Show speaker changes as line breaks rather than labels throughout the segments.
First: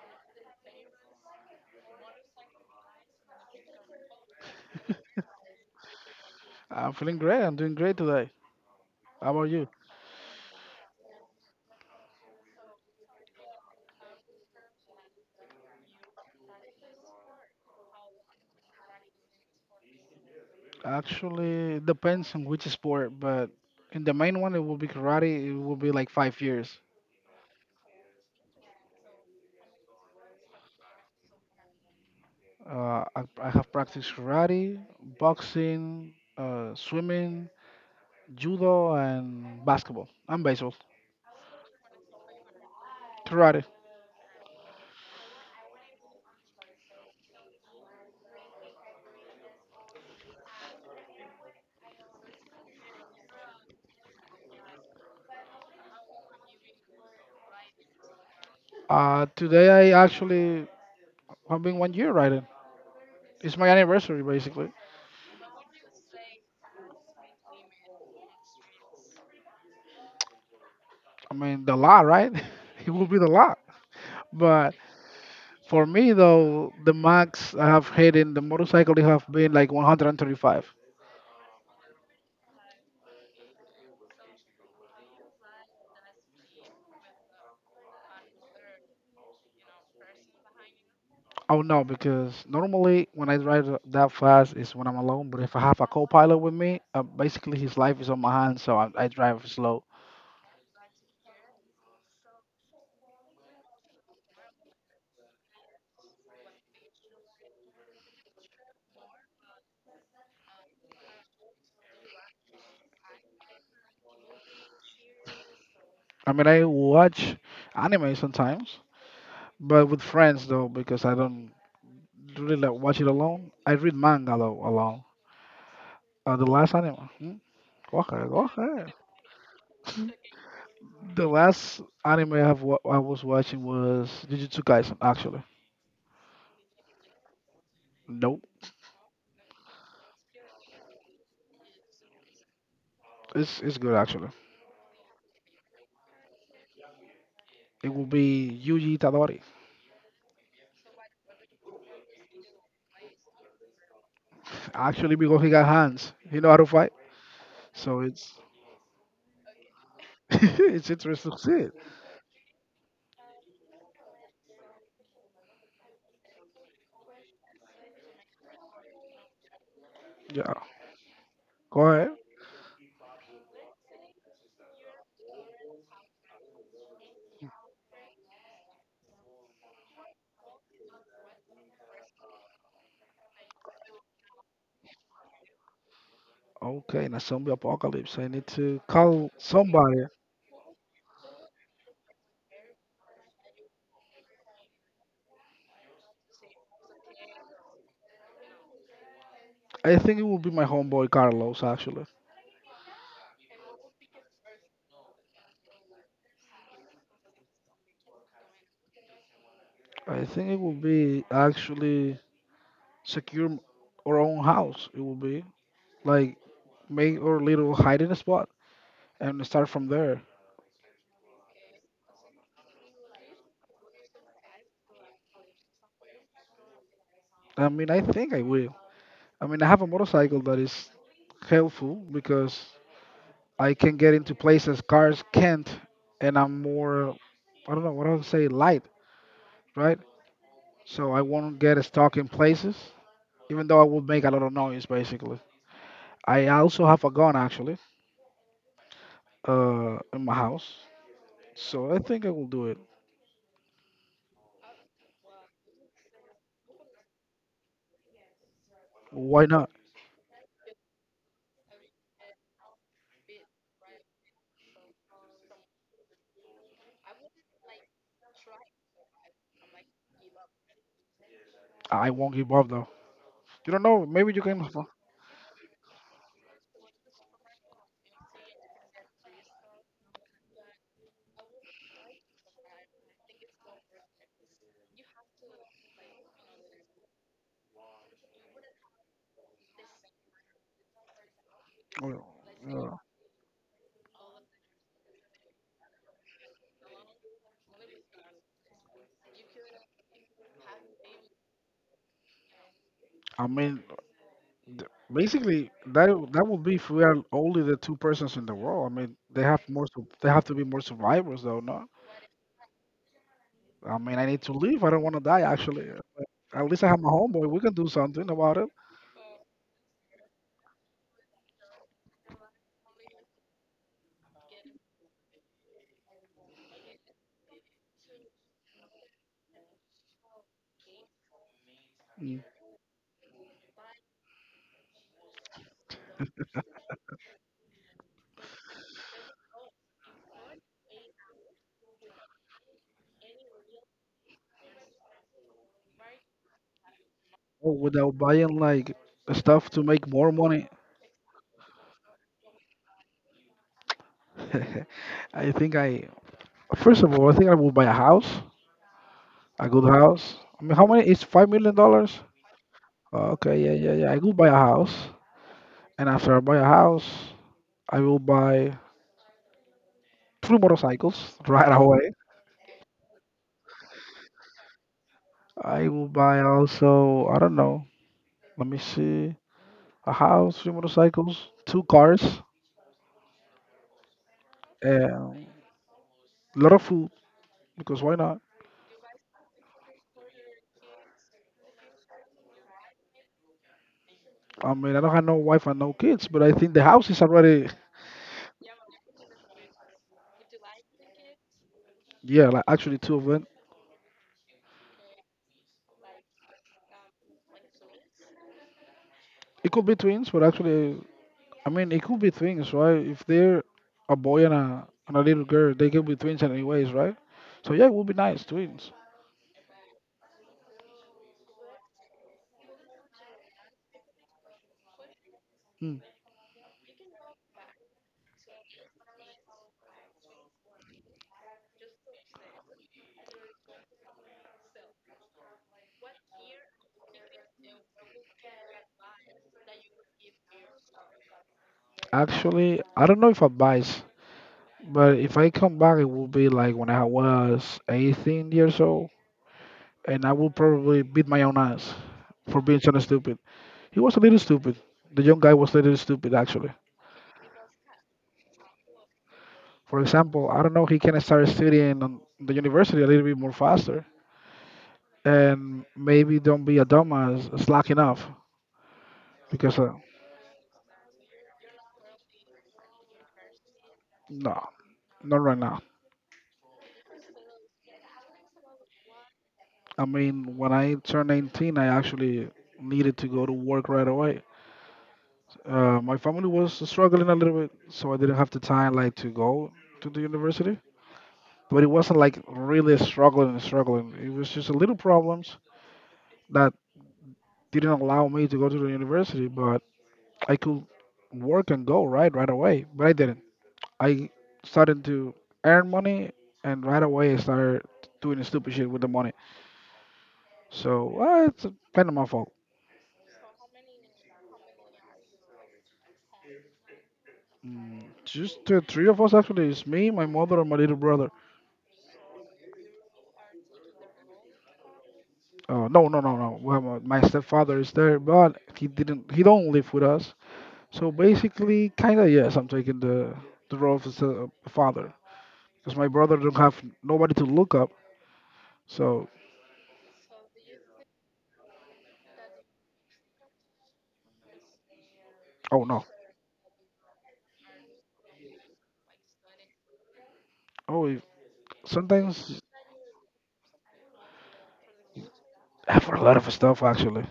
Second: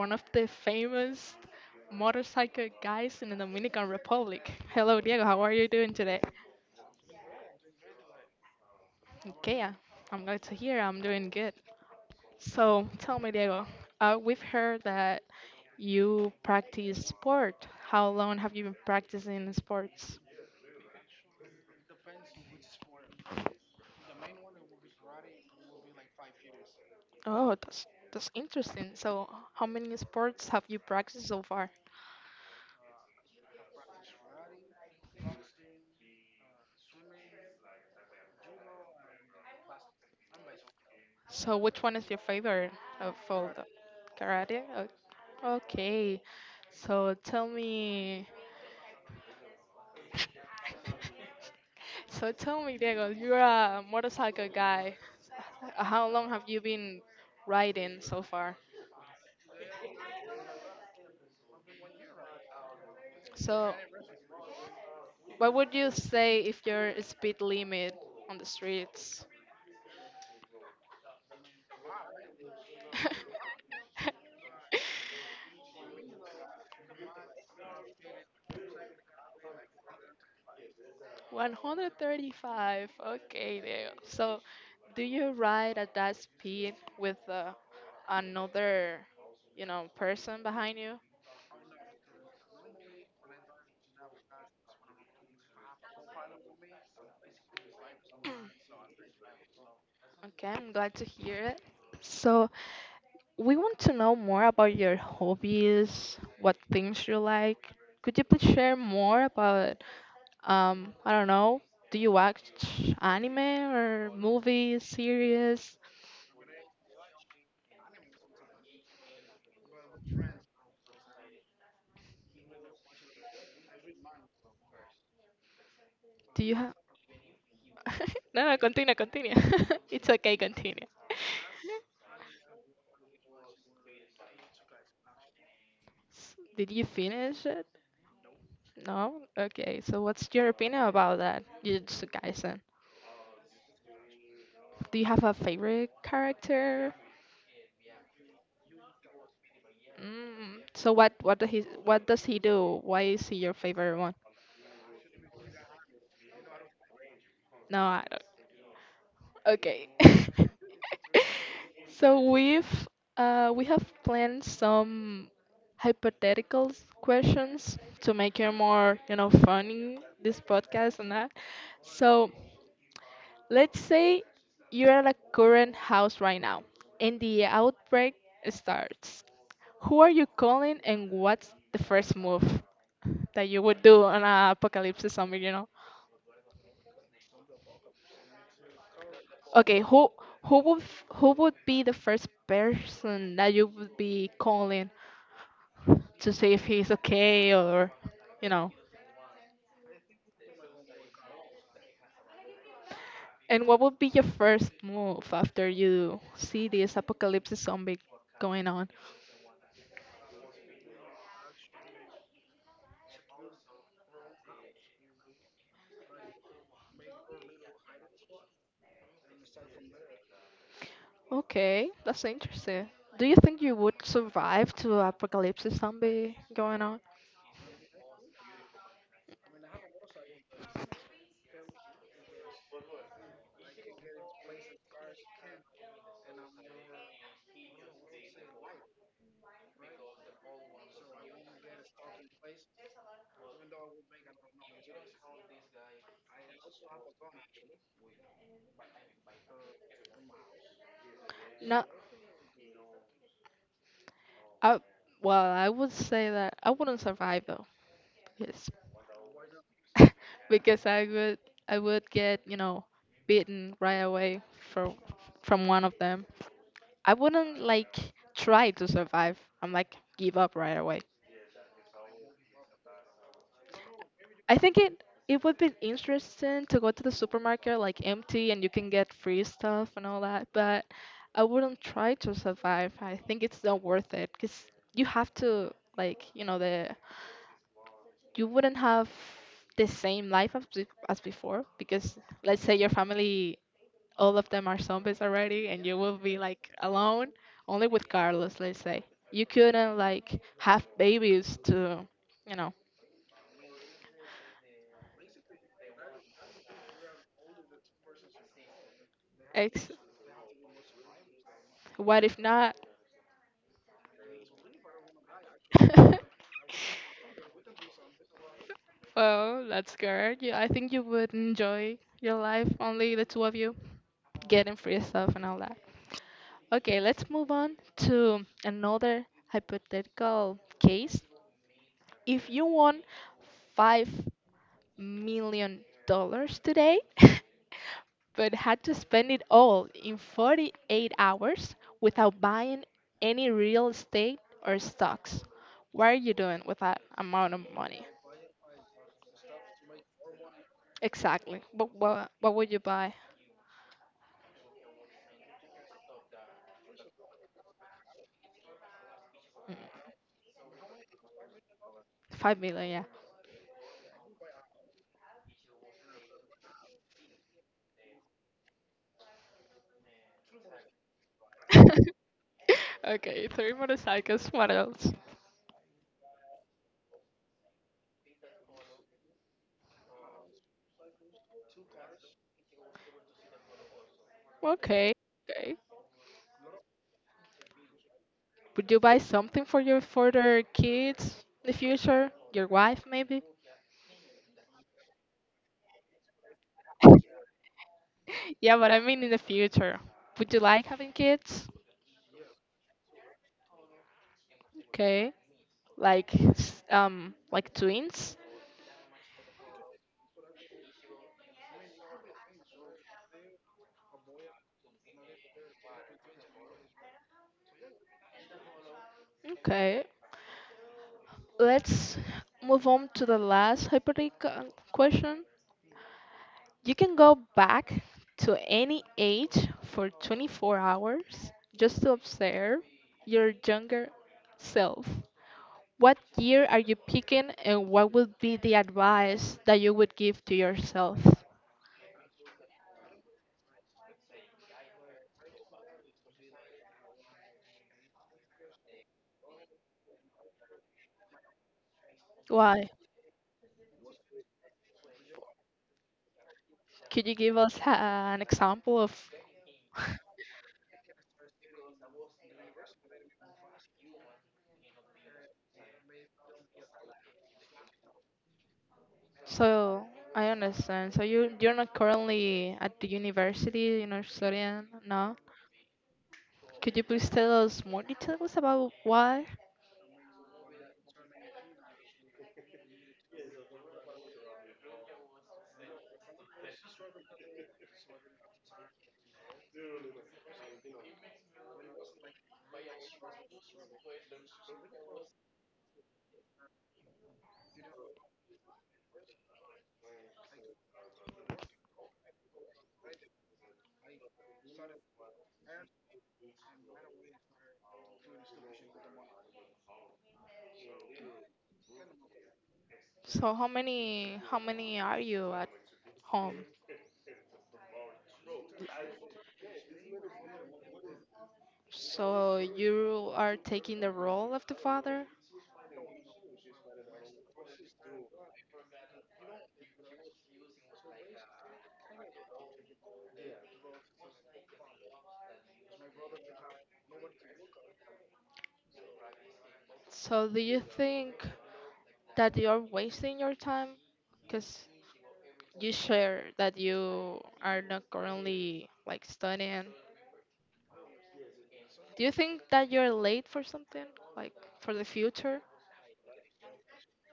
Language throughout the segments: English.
one of the famous motorcycle guys in the Dominican Republic. Hello, Diego. How are you doing today?
I'm feeling great. I'm doing great today. How about
Okay,
you?
I'm glad to hear. I'm doing good. So tell me, Diego, we've heard that you practice sport. How long have you been practicing sports?
Actually, it depends on which sport, but in the main one, it will be karate. It will be like 5 years.
Oh, that's interesting. So, how many sports have you practiced so far?
I have practiced karate, boxing, swimming, judo, and basketball and baseball.
So, which one is your favorite of all
Karate.
the karate? Okay. So, tell me. So, tell me, Diego, you're a motorcycle guy. How long have you been riding so far?
Today, I actually have been one year riding. It's my
So,
anniversary, basically.
what would you say if your speed limit on the streets?
I mean, the law, right? It will be the law. But for me, though, the max I have hit in the motorcycle it have been like 135.
135. Okay, there. So, do you ride at that speed with another, you know, person behind you?
Oh no, because normally when I drive that fast is when I'm alone. But if I have a co-pilot with me, basically his life is on my hands, so I drive slow.
Okay, I'm glad to hear it. So, we want to know more about your hobbies, what things you like. Could you please share more about, I don't know, do you watch anime or movies, series?
I mean, I watch anime sometimes, but with friends though, because I don't really like watch it alone. I read manga though alone. Uh,
Do
the
you have.
last anime. Hmm? Go ahead,
No,
go
no,
ahead.
continue, continue. It's okay, continue.
The last anime I was watching was Jujutsu Kaisen, actually.
Did you finish it?
Nope.
No? Okay, so what's your opinion about that, Jujutsu Kaisen?
It's good, actually.
Do you have a favorite character?
It will be Yuji Itadori,
Mm, so what does he do? Why is he your favorite one?
actually, because he got hands. He know how to fight,
No,
so
I don't.
it's
Okay.
it's interesting to see it.
So we have planned some hypothetical questions to make it more, you know, funny this
Yeah,
podcast and that.
go ahead.
So let's say you're at a current house right now and the outbreak starts. Who are you calling and what's the first move that you would do on an apocalypse zombie, you know?
Okay, in a zombie apocalypse, I need to call
Okay,
somebody.
who who would be the first person that you would be calling to see if he's okay or you know?
I think it will be my homeboy Carlos, actually.
And what would be your first move after you see this apocalypse zombie going on?
I think it will be, actually, secure our own house. It will be like make our little hiding spot and start from there.
Okay, that's interesting. Do you think you would survive to apocalypse zombie going on?
I mean, I think I will. I mean, I have a motorcycle that is helpful because I can get into places cars can't, and I'm more, I don't know what I'll say, light, right? So I won't get stuck in places, even though I will make a lot of noise, basically. I also have a gun, actually, in my house,
No,
so I think I will do it.
I, well, I would say that I wouldn't survive though, because
Why not?
because I would get you know beaten right away from from one of them. I wouldn't like try to survive. I'm like give up right away.
I won't give up, though. You don't know, maybe you
I
can.
think it would be interesting to go to the supermarket like empty and you can get free stuff and all that, but I wouldn't try to survive. I think it's not worth it because you have to like you know the you wouldn't have the same life as as before because
Well,
let's say your
uh,
family all of them are zombies already and you will be like alone only with Carlos. Let's say you couldn't like have babies to you know
I mean, basically, that would be if we are only the two persons in the world. I mean, they have more,
ex.
they have to be more survivors, though, no?
What if not?
I mean, I need to live. I don't want to die, actually. At least I have my homeboy. We can do something about it.
Well, that's good. Yeah, I think you would enjoy your life, only the two of you, getting free stuff and all that. Okay, let's move on to another hypothetical case.
Mm.
If you won $5 million today, but had to spend it all in 48 hours without buying any real estate or stocks, what are you doing with that amount of
Oh,
money?
without buying like stuff to make more money.
Exactly. But what would you buy?
I think I, First of all, I think I will buy a house, a good house. I mean, how many? It's $5 million.
5 million,
Oh, okay, yeah, yeah, yeah. I will buy a house, and after I buy a house, I will buy three motorcycles right
yeah.
away.
Okay, three motorcycles. What else?
I will buy also, I don't know. Let me see, a house, three motorcycles, two cars.
Okay, okay.
A lot of food, because why not?
Would you buy something for your for their kids in the future? Your wife, maybe?
I mean, I don't have no wife and no kids, but I think the house is already.
Yeah, but I mean in the future. Would you like having kids?
Yeah, like actually two of them.
Okay, like like twins?
It could be twins, but actually, I mean, it could be twins, right? If they're a boy and a little girl, they could be twins anyways, right? So yeah, it would be nice, twins.
Okay, let's move on to the last hypothetical question.
Mm.
You can go back to any age for 24 hours just to observe your younger self. What year are you picking and what would be the advice that you would give to yourself?
Actually, I don't know if I advice, but if I come back, it will be like when I was 18 years old, and I will probably beat my own ass for being
Why?
so stupid. He was a little stupid. The young guy was a little stupid, actually.
Could you give us an example of
For example, I don't know, he can start studying on the university a little bit more faster and maybe don't be a dumbass slacking off because,
so I understand. So you're not currently at the university, you're not
no,
studying now.
not right now.
Could you please tell us more details about why?
I mean, when I turned 19, I actually needed to go to work right away. My family was struggling a little bit, so I didn't have the time like to go to the university. But it wasn't like really struggling and struggling. It was just a little problems that didn't allow me to go to the university, but I could work and go right away, but I didn't. I started to earn money, and right away I started doing stupid shit with the money. So, it's kind of my fault.
So how many are you at home?
Just the three of us, actually. It's me, my mother, and my little brother.
So you are taking the role of the father.
No, no, no, no. Well, my stepfather is there, but he didn't. He don't live with us. So basically, kind of yes, I'm taking the role of a father because my brother don't have nobody to look up. So,
So do you think that you are wasting your time? Because
oh
you
no.
share that you are not currently like studying.
Oh,
Do you
sometimes.
think that you're late for something like for the future?
Ah, for a lot of stuff, actually.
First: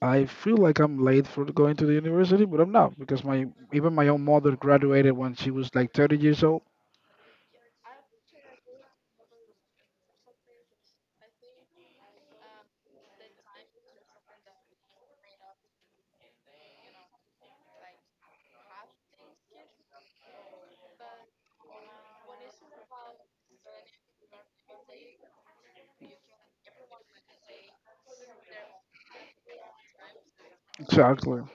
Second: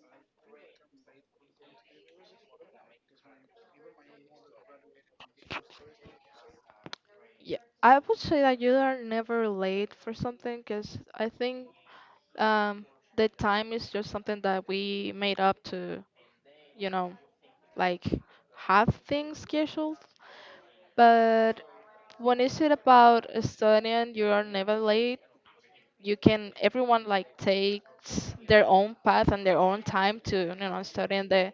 I feel like I'm late for going to the university, but I'm not because my even my own mother graduated when she was like 30 years old.
Yeah, I would say that you are never late for something because I think um, the time is just something that we made up to, you know. Like have things scheduled, but when is it about studying, you are never late. You can everyone like takes their own path and their own time to you know studying
Exactly.
the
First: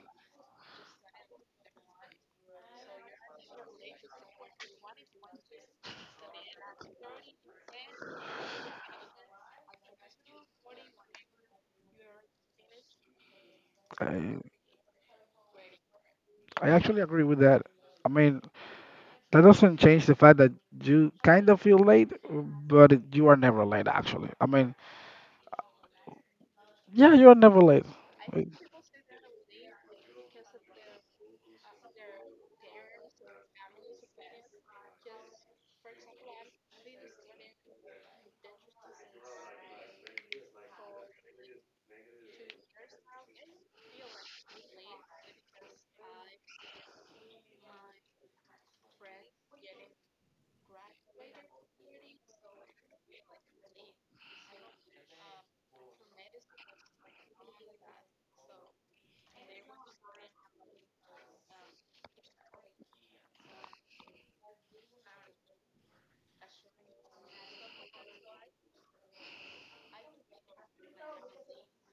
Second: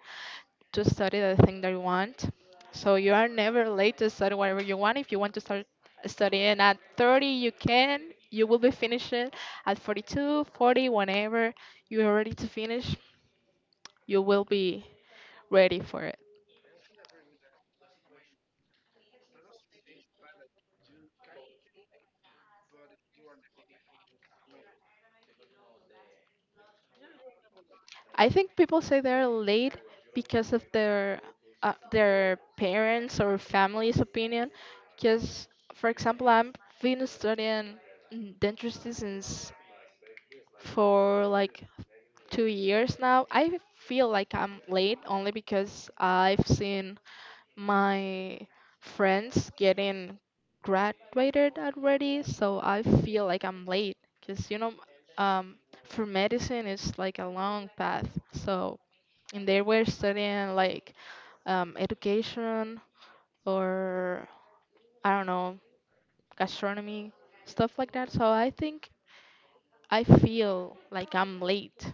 to study the thing that you want. So you are never late to study whatever you want. If you want to start studying at 30, you can. You will be finishing at 42, 40, whenever you are ready to finish, you
I
will be ready for it.
I actually agree with that. I mean, that doesn't change the fact that you kind of feel late, but you are never late, actually. I mean, yeah, you are never late.
I
I
think people say they're late because of their parents or family's opinion. Because, for example, I've been studying dentistry since for like 2 years now. I feel like I'm late only because I've seen my friends getting graduated already, so I feel like I'm late. Because you know, um, for medicine, it's like a long path, so and they were studying like education or I don't know gastronomy stuff like that. So I think I feel like I'm late.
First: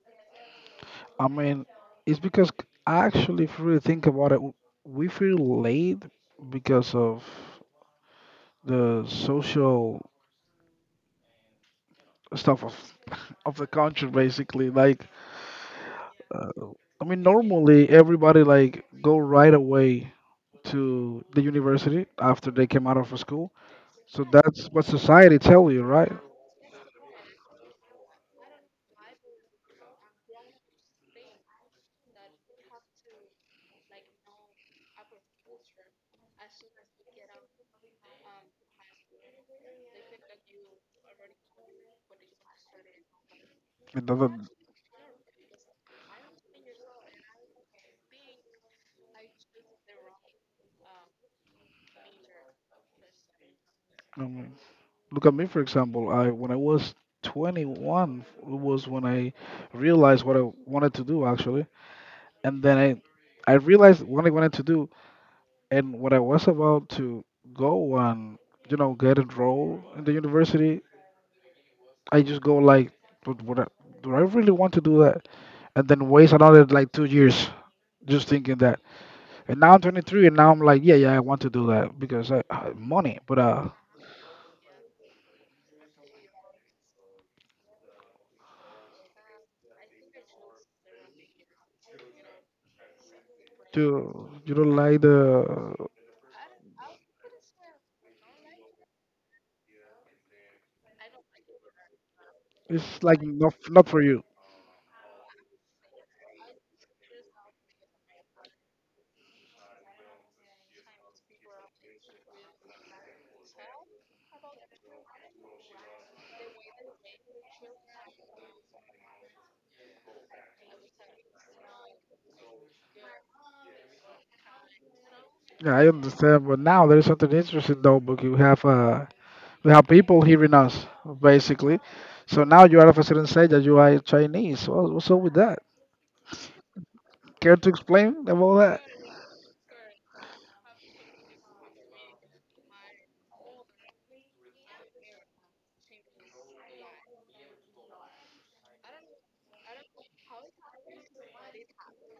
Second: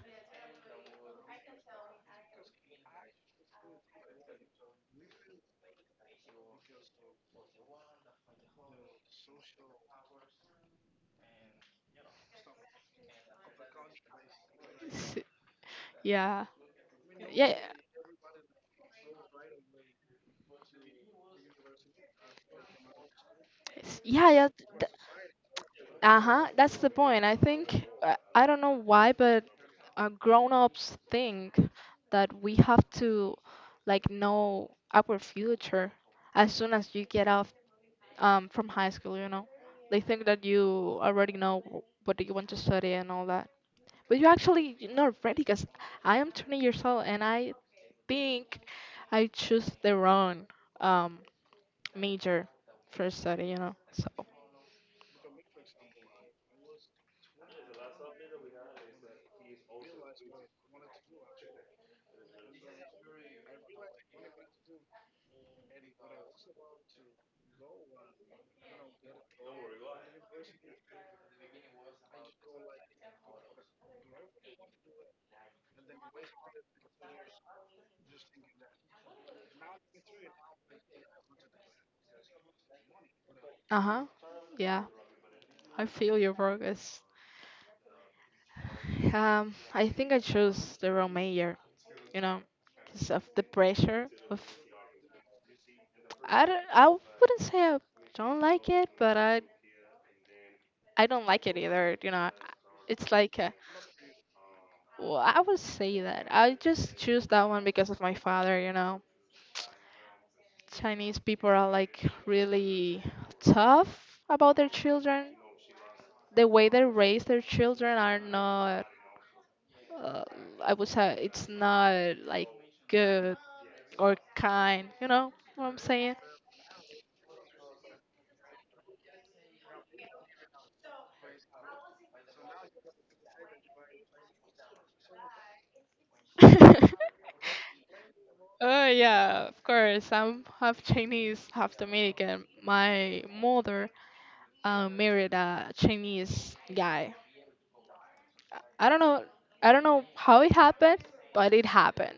I mean, it's because actually, if you really think about it, we feel late because of. The social stuff of of the country, basically, like,
S- yeah,
uh, I mean,
yeah,
normally everybody like go right away to the university after they came out of school, so
yeah, yeah.
that's what society tell you, right?
Uh huh. That's the point. I think I don't know why, but grown-ups think that we have to like know our future as soon as you get out from high school, you know. They think that you already know what do you want to study and all that.
It
But
doesn't.
you're not ready because I am 20 years old and I think I choose the wrong um, major for study, you know. So,
I mean, look at me, for example. I When I was 21 was when I realized what I wanted to do, actually, and then I realized what I wanted to do. And when I was about to go and, you know, get enrolled in the university, I just go like, but what? Do I really want to do that? And then waste another like 2 years just thinking that. And now I'm 23, and now I'm like, yeah, yeah, I want to do that because I money, but
uh-huh. Yeah, I feel your progress. I think I chose the wrong major, you know, because of the
to
pressure of
you don't like the,
I don't I wouldn't say I don't like it, but I don't like it either. You know,
it's
it's
like
like
not for you.
well, I would say that I just choose that one because of my father. You know, Chinese people are like really tough about their children. The way they raise their children are not. Uh, I would say it's not like good or kind. You know what
Yeah,
I'm
I
saying?
understand. But now there's something interesting, though, because you have we have people hearing us, basically. So now you are of a certain stage that you are Chinese. Well, what's up with that? Care to explain about that?
Oh yeah, of course. I'm half Chinese, half Dominican. My mother married a Chinese guy. I don't know. I don't know how it happened, but it happened.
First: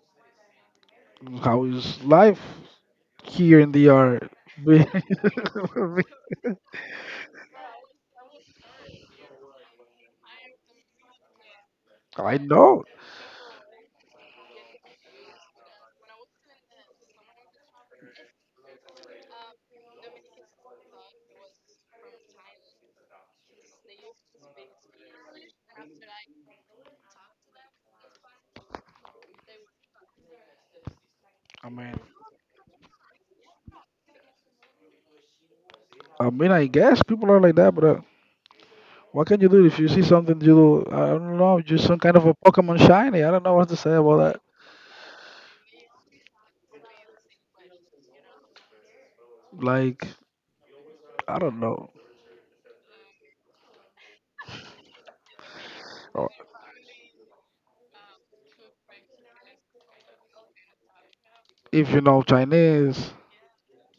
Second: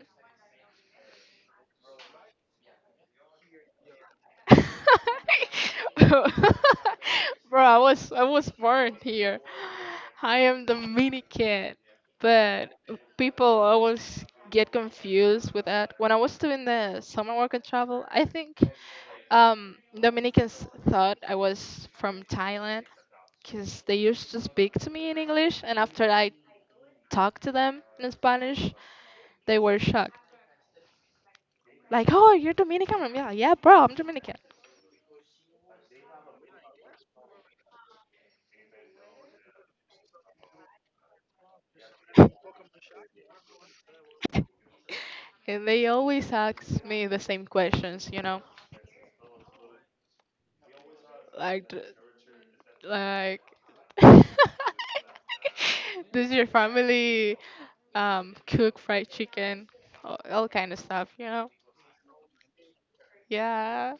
How is life here in the art?
Bro, I was born here. I am Dominican,
I
but
know.
people always get confused with that. When I was doing the summer work and travel, I think Dominicans thought I was from Thailand because they used to speak to me in English, and after I talked to them in Spanish, they were shocked.
I mean,
Like, oh, you're Dominican? I'm like, yeah, bro, I'm Dominican.
I mean, I guess people are like that, but what can you do if you see something you do? I don't know, just some kind of a Pokemon shiny. I don't know what to say about that.
And they always ask me the same questions, you know?
Like, I don't
Like,
know.
like, does
Or
your family cook fried chicken? All kind of stuff, you know?
if you know Chinese,
Yeah.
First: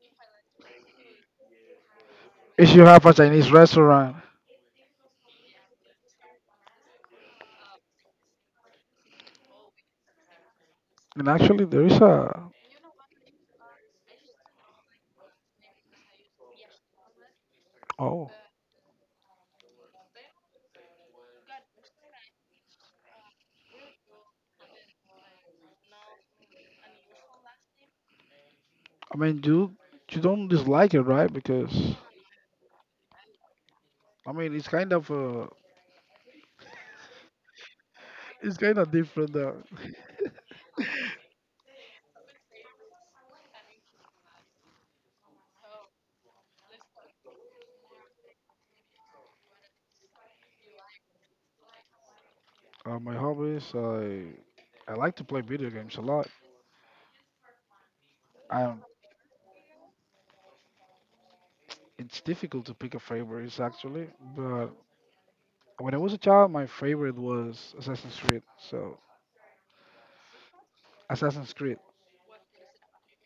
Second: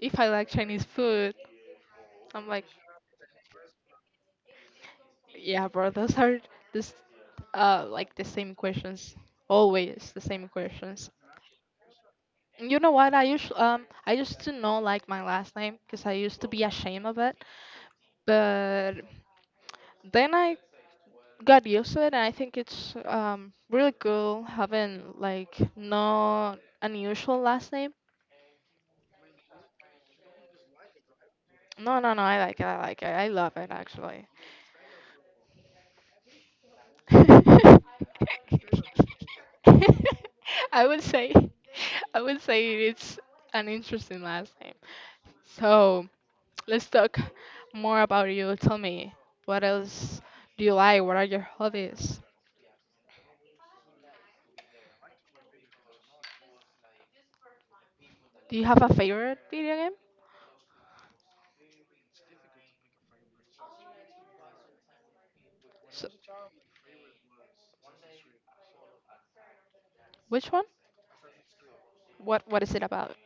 If I like Chinese food, I'm like,
if you have a Chinese restaurant,
yeah, bro, those are this, like the same questions. Always the same questions.
and actually there is a.
You know what? I used to know like my last name because I used to be ashamed of it,
Oh,
but then I got used to it, and I think it's really cool having like no unusual last name.
I mean, you don't dislike it, right? Because
No, no, no. I like it. I like it. I love it actually.
I mean, it's kind of uh, it's kind of different. Uh,
I would say, I would say it's an interesting last name. So let's talk more about you. Tell me, what else do you like? What are your hobbies?
uh, my hobbies, I like to play video games a lot.
Do you have
Um,
a favorite video game?
it's difficult to pick a favorite, actually, but when I
So,
was a child, my favorite was Assassin's Creed. So,
which one?
Assassin's Creed.
What is it about?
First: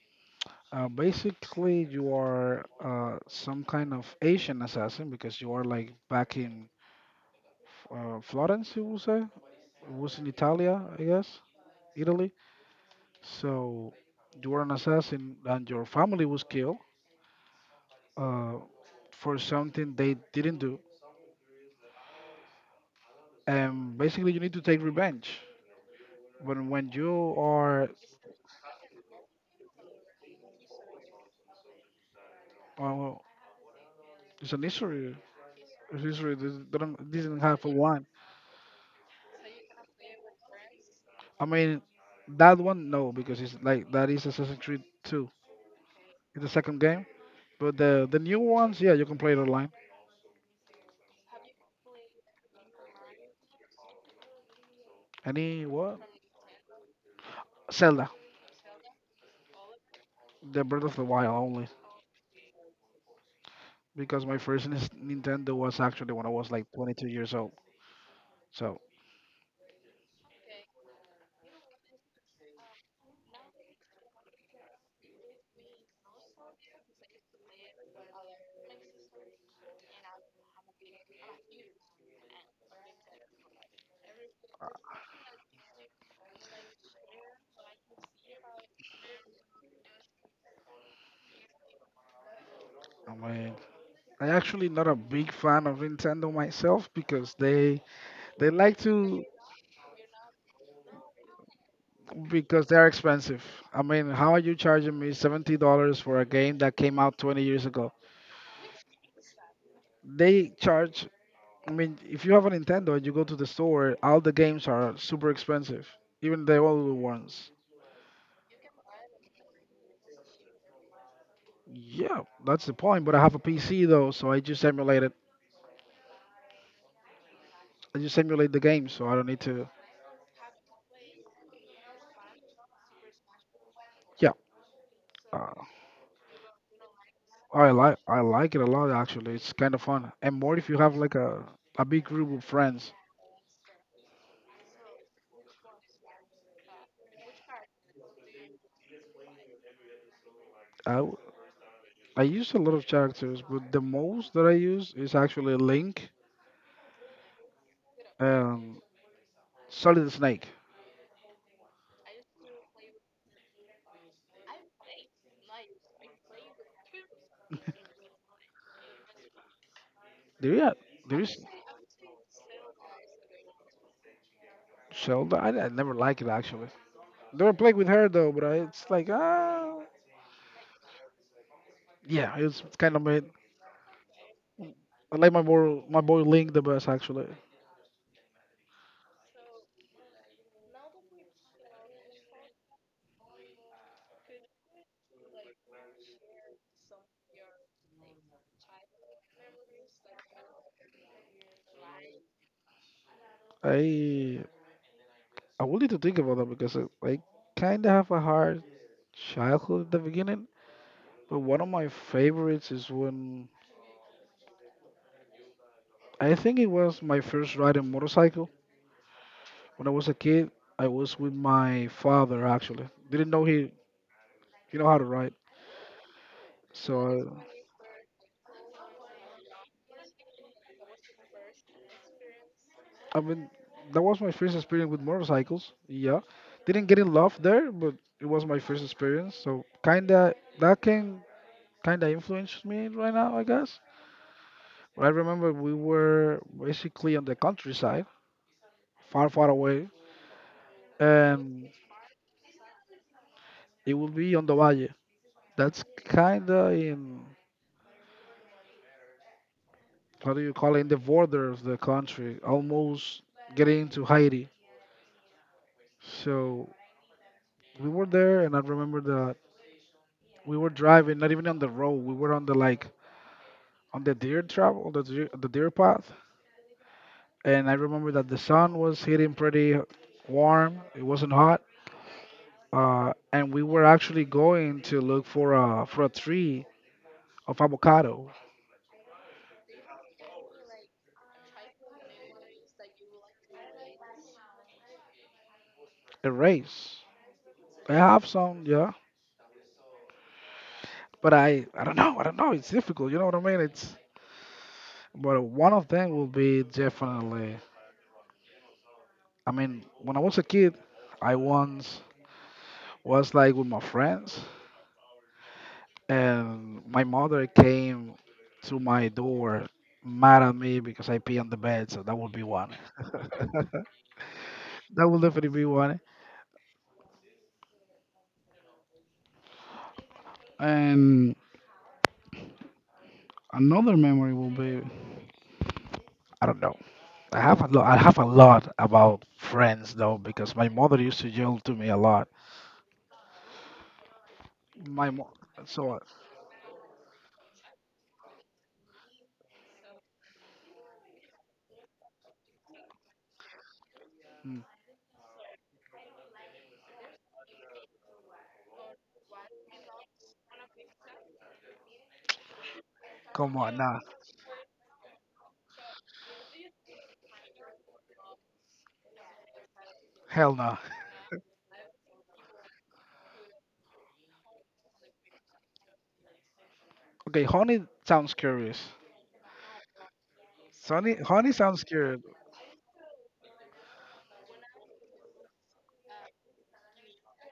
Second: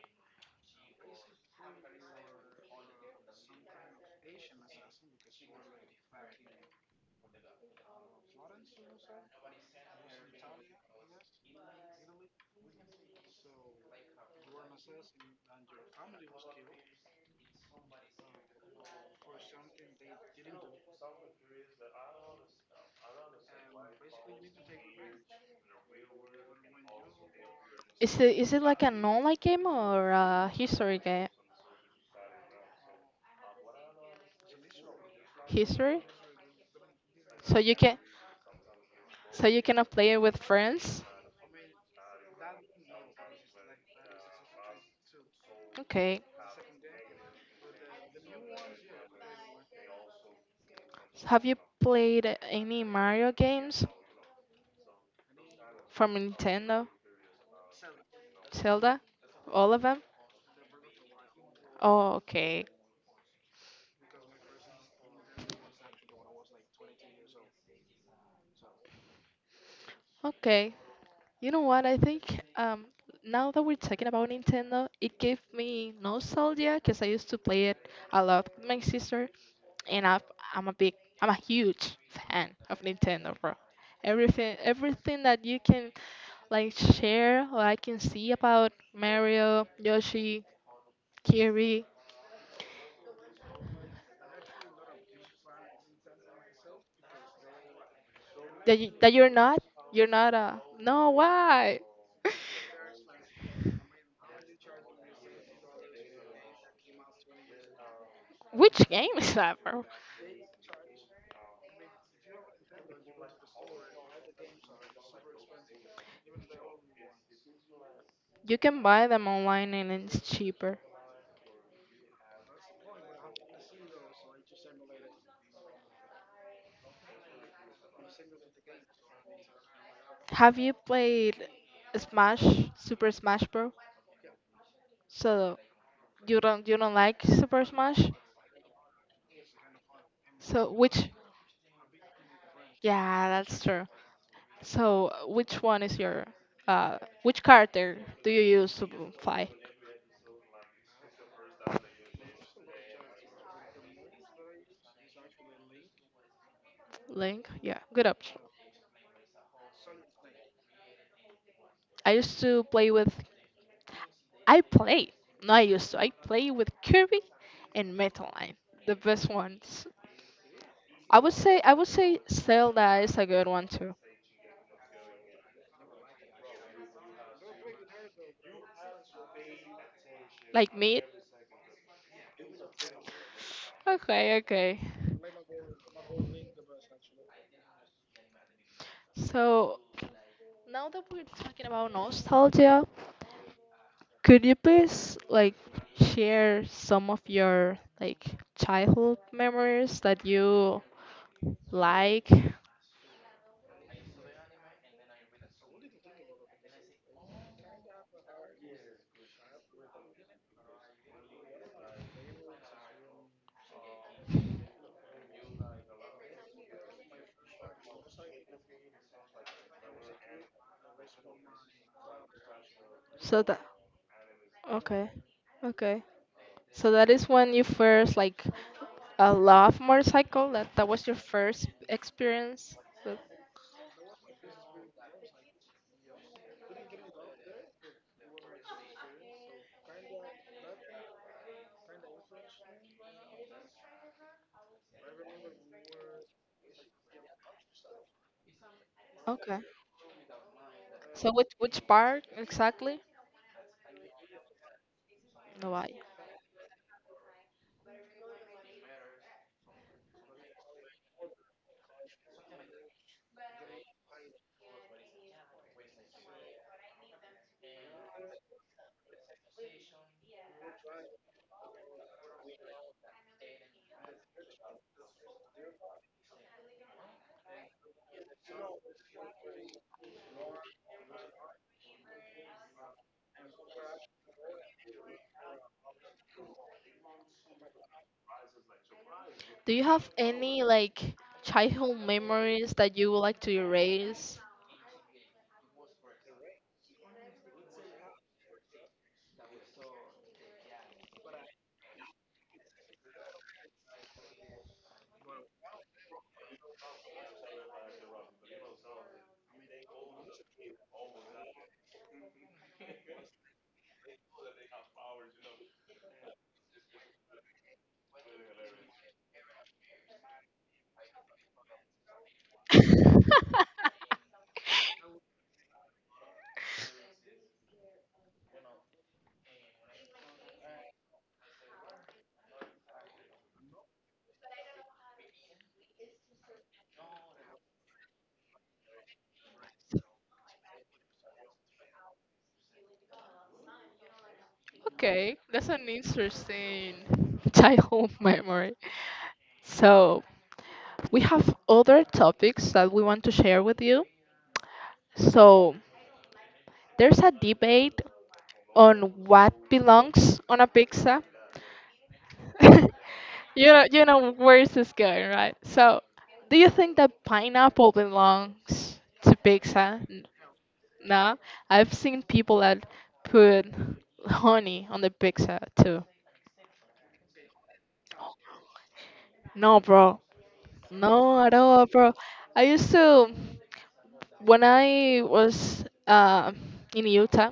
Basically, you are, some kind of Asian assassin because you are like back in, Florence, you will say. It was in Italia, I guess. Italy. So you were an assassin and your family was killed, uh, for something they didn't do. And basically, you need to take revenge. When when you are,
Is it like an online game or a history game?
uh, it's an history. It's
History?
history that doesn't
So
have a
you can
one.
so you cannot play it with friends?
I mean, that one no because it's like that is Assassin's Creed 2.
Okay.
It's the second game, but the new ones, yeah, you can play it online.
So have you played any Mario games
Any what?
from Nintendo?
Zelda,
Zelda? All of them?
the Breath of the Wild only
Oh, okay.
because my first Nintendo was actually when I was like 22 years old. So
Okay. You know what? I think now that we're talking about Nintendo, it gave me nostalgia because I used to play it a lot with my sister, and I'm a big, I'm a huge fan of Nintendo, bro. Everything, everything that you can like share or I can see about Mario, Yoshi, Kirby,
I mean, I actually not a big fan of Nintendo myself because they like
that
to.
you're not a no. Why?
Because they're expensive. I mean, how are you charging me $70 for a game that came out 20 years ago?
Which game is that, bro?
They charge. I mean, if you have a Nintendo and you go to the store, all the games are super expensive, even the older ones.
You can buy them online and it's cheaper.
Yeah, that's the point. But I have a PC though, so I just emulate it. I just emulate the game, so I don't need to.
Have you played Smash, Super Smash Bros?
Yeah.
So
uh,
you don't like Super
I like
Smash?
I like it a lot, actually. It's kind of fun, and more if
So
you have
which
like a big group of friends.
yeah, that's true. So which one is your uh which character do you use to fly?
I w- I use a lot of characters, but the most that I use is actually Link
Link? Yeah, good option.
and Solid Snake.
I used to play with I play. No, I used to. I play with Kirby and Metal Line, the best ones.
There Yeah, there is
I would say Zelda is a good one too.
Zelda. I never like it, actually. Never played with her, though, but it's like, ah.
Like me?
Yeah, it's kind of made.
Okay, okay.
I like my boy Link the best, actually.
So, now that we're talking about nostalgia, could you please, like, share some of your, like, childhood memories that you like?
I I will need to think about that because I kind of have a hard childhood at the beginning. But one of my favorites is when I think it was my first ride on motorcycle. When I was a kid, I was with my father, actually. Didn't
So
know
that
he know how to
Okay,
ride.
okay. So that is
So
when you first, like, love motorcycle. That was your first experience with-
I, I mean that was my first experience with motorcycles. Yeah. Didn't get in love there, but it was my first experience. So kinda that can kinda influence me right now, I guess. But I remember we were basically on the countryside, far
okay.
away,
So which
and
part exactly?
it would be on the valle.
No,
That's
I.
kind of in, what do you call it, in the border of the country, almost getting into Haiti. So we were there, and I remember that we were driving, not even on the road, we were on the like, on the deer travel, on the deer path. And I remember that the sun was hitting pretty warm, it wasn't hot. And we were actually going to look for a tree of avocado,
Do you have any, like, childhood memories that you would like to erase?
a race. I have some, yeah, but I don't know, I don't know, it's difficult, you know what I mean? It's, but one of them will be definitely. I mean, when I was a kid, I once was like with my friends, and my mother came to my door mad at me because I pee on the bed. So that would be one. That will definitely be one. And another memory will be I don't know. I have a lot. I have a lot about friends though because my mother used to yell to me a lot. My mo-
Okay, that's an
so
interesting childhood memory. So, we have other topics that we want to share with you.
mm,
So, there's a debate on what belongs on a pizza.
come
you
on,
know,
nah,
you know where is this going, right? So, do you think that pineapple belongs to pizza?
hell no.
No. I've seen people that put honey on the pizza too.
Okay, honey sounds curious.
No, bro.
Sonny,
No,
honey
at
sounds
all, bro.
good.
I used to, when I was in Utah,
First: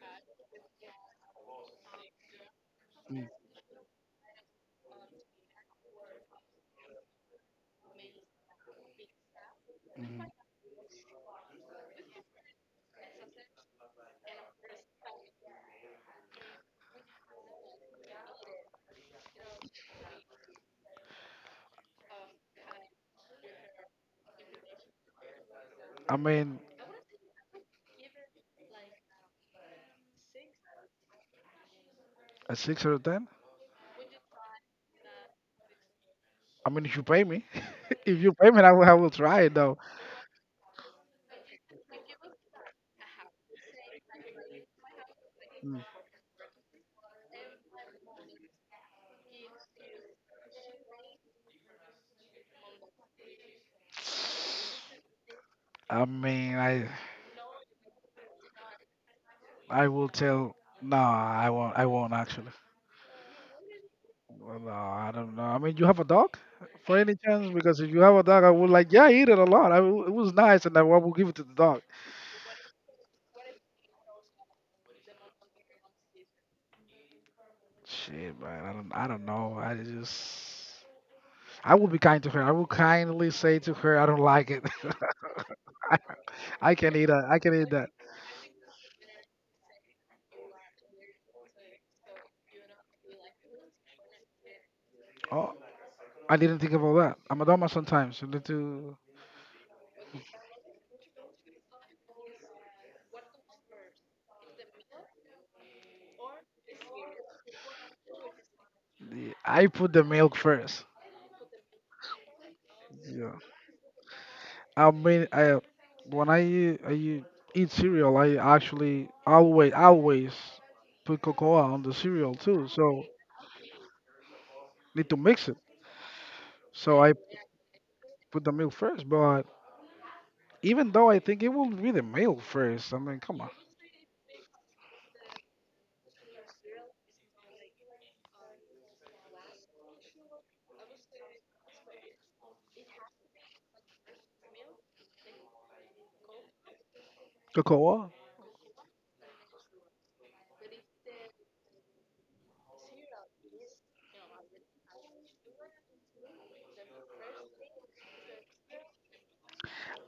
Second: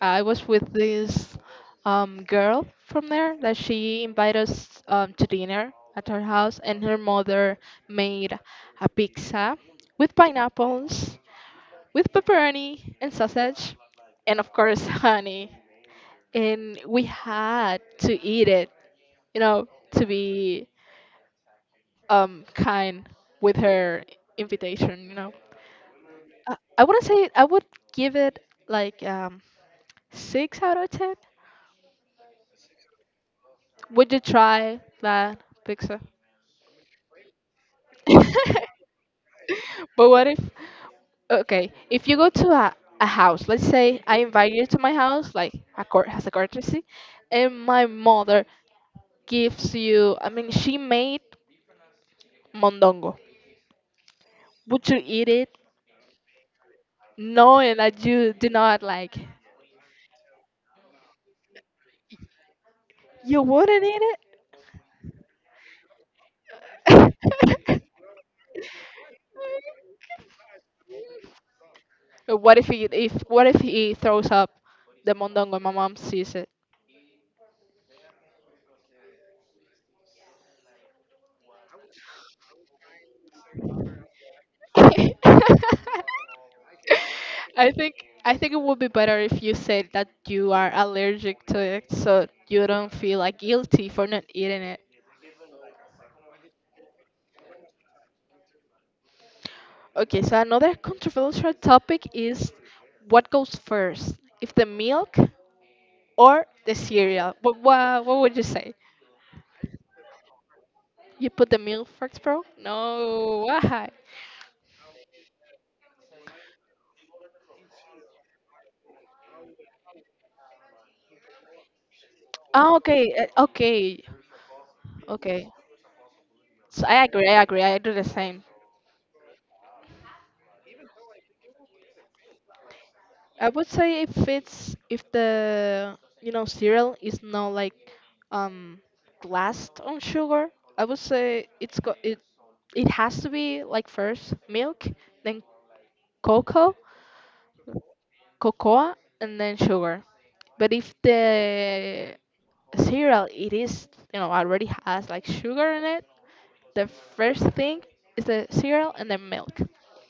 I was with this girl from
Mm,
there that she invited us to dinner at her house, and her mother made a pizza with
mhm.
pineapples, with pepperoni and sausage, and, of course, honey. And we had to eat it, you know, to be kind with her invitation.
I mean,
I wouldn't say I would give it like six out of ten.
a six out of ten.
Would you try that pizza?
I mean, if you pay me, if you pay me, I will try it though.
But what if? Okay, if you go to a house, let's say I invite you to my house, like
Mm.
a court has a courtesy, and my mother gives you. I mean, she made mondongo. Would you eat it,
I mean, I,
knowing that you do not like?
I will tell. No, I won't. I won't actually.
You wouldn't eat
Well, no, I don't know. I mean, you have a dog, for any chance? Because
it.
if you have a dog, I would like, yeah, I eat it a lot. I will, it was nice, and I will give it to the dog.
But what if he throws up the mondongo and my mom sees it?
Shit, man. I don't. I don't know. I just. I will be kind to her. I will kindly say to her, I don't like it. I, I can eat. A, I can eat
I
that.
think I think it would be better if you said that you are allergic to it, so you don't feel, like, guilty for not eating it.
Oh, I didn't think about that. I'm a dumbass sometimes. I need to.
Okay, so another controversial topic is what goes first, if the milk or the cereal. What would you say?
I put the milk first.
You put the milk first, bro?
Yeah.
No, why?
I mean, I when I eat cereal, I actually always put cocoa on the cereal too.
Ah,
So
okay, okay,
need to mix
okay.
it.
So
So I
I agree, I do the
put
same.
the milk first. But even though I think it will be the milk first. I mean, come
I
on,
would say if the, cereal is not like um glassed on sugar, I would say it's go it it has to be like first milk, then cocoa,
cocoa.
cocoa, and then sugar. But if the cereal it is, you know, already has, like, sugar in it, the first thing is the cereal and then milk.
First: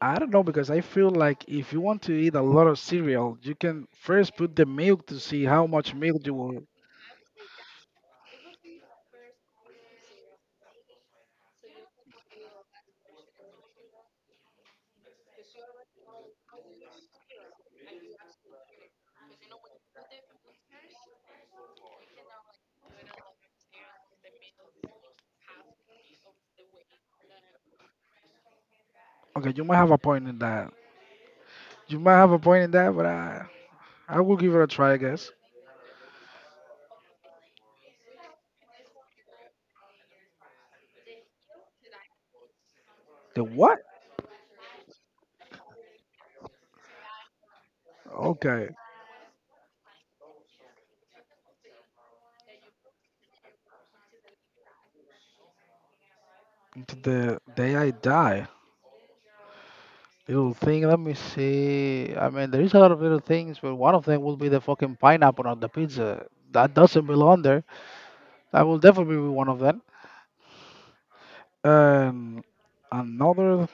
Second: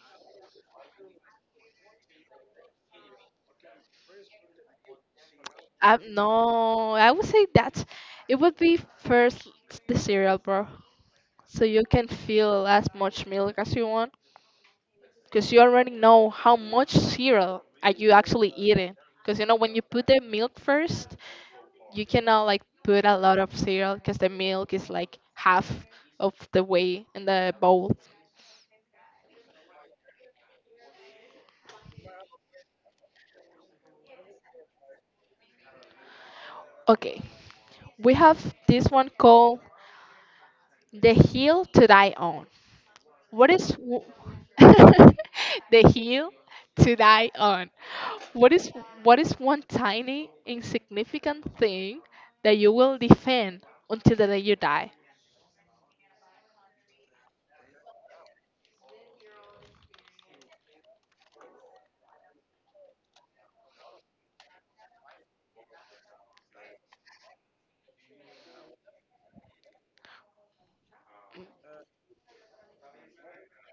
I don't know because I feel like if you want to eat a lot of cereal, you can first put the milk to see how much milk you will.
No, I would say that it would be first the cereal, bro. So you can fill as much milk as you want, because you already know how much cereal are you actually eating. Because you know when you put the milk first, you cannot, like, put a lot of cereal because the milk is, like, half of the way in the bowl.
Okay, you might have a point in that. You might have a point in that, but I will give it a try, I guess.
Okay, we have this one called "The Hill to Die On."
The
What is
what?
w- the hill to die on? What is
Okay.
what is one tiny insignificant thing that you will defend until the day you die?
Until the day I die. Little thing, let me see. I mean, there is a lot of little things, but one of them will be the fucking pineapple on the pizza. That doesn't belong there. That will definitely be one of them. And another,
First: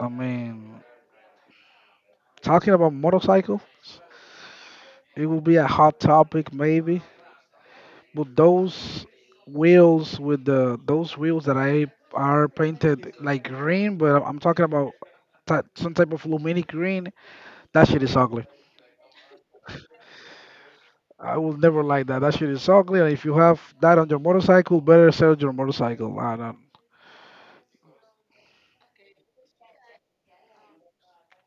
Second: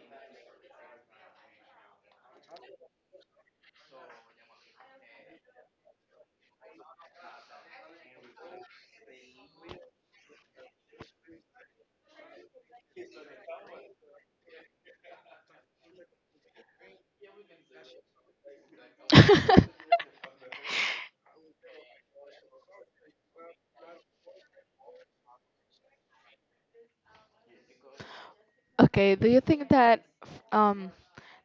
I mean, talking about motorcycles, it will be a hot topic maybe. Well, those wheels with the those wheels that I are painted like green, but I'm talking about some type of luminic green. That shit is ugly. I will never like that. That shit is ugly. And if you have that on your motorcycle, better sell your motorcycle. I don't.
Okay, do you think that um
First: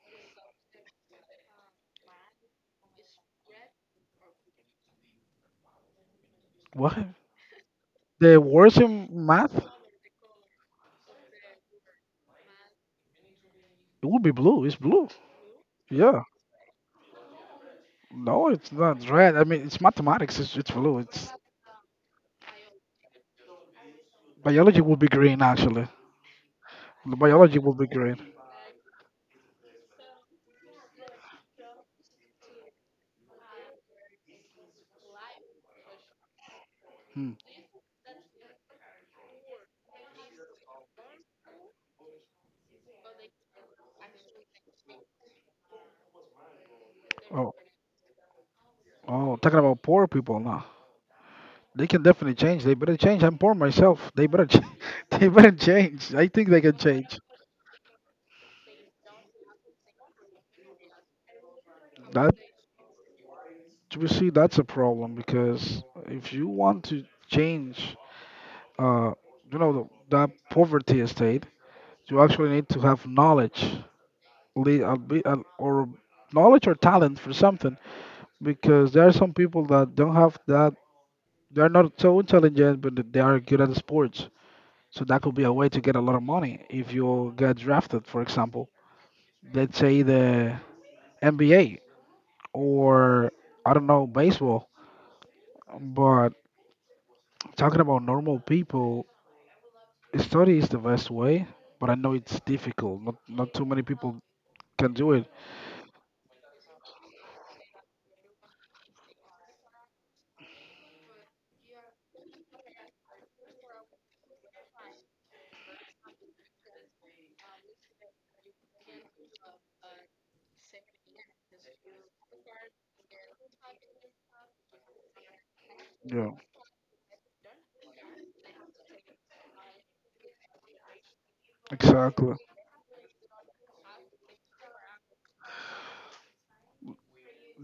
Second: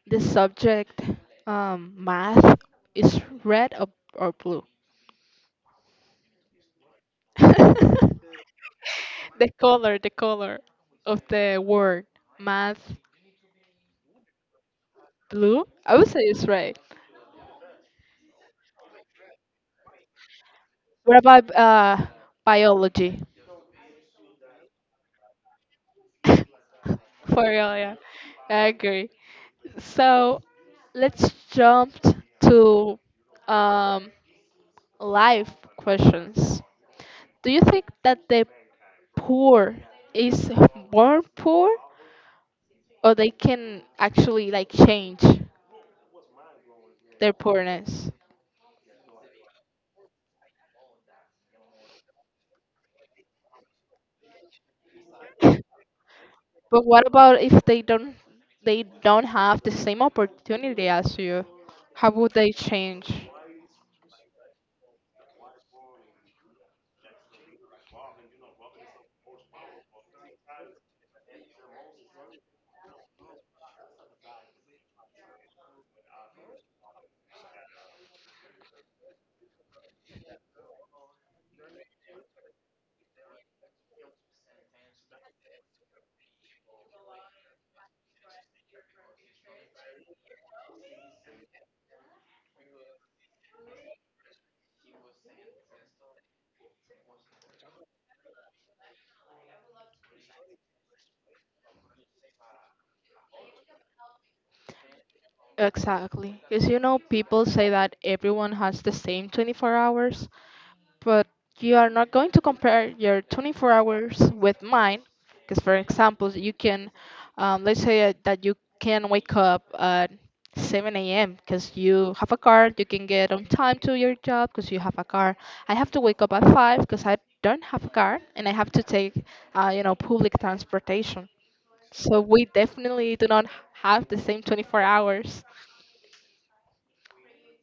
the subject math is red, or blue?
What?
the
The worst in math? It
the color of the word math?
would be blue. It's blue.
Blue. I would say
Yeah.
it's red.
No, it's not red. I mean, it's mathematics. It's blue.
What
It's
about biology?
biology would be green actually.
For
Biology
real,
would be
yeah.
green.
I agree. So let's jump to, um, life questions.
Hmm.
Do you think that the poor is born poor, or they can actually, like, change their
Oh,
poorness?
oh, talking about poor people nah. They can definitely change. They better change. I'm poor myself. They better they better change. I think they can
But what
change.
about if they don't have the same opportunity as you? How would
That
they change?
you see, that's a problem because if you want to change, uh, you know, that poverty state, you actually need to have knowledge, or knowledge or talent for something. Because there are some people that don't have that. They're not so intelligent, but they are good at sports. So that could be a way to get a lot of money if you get drafted, for example. Let's say the NBA or I don't know baseball. But talking about normal people, study is the best way. But I know it's difficult. Not too many people can do it.
Exactly. Because you know people say that everyone has the same 24 hours, but you are not going to compare your 24 hours with mine, because, for example, you can, let's say, that you can wake up at 7 a.m. because you have a car, you can get on time to your job because you have a car. I have to wake
Yeah,
up at 5 because I don't have a car and I have to take, you know, public transportation, so
exactly.
we definitely do not have the same 24 hours.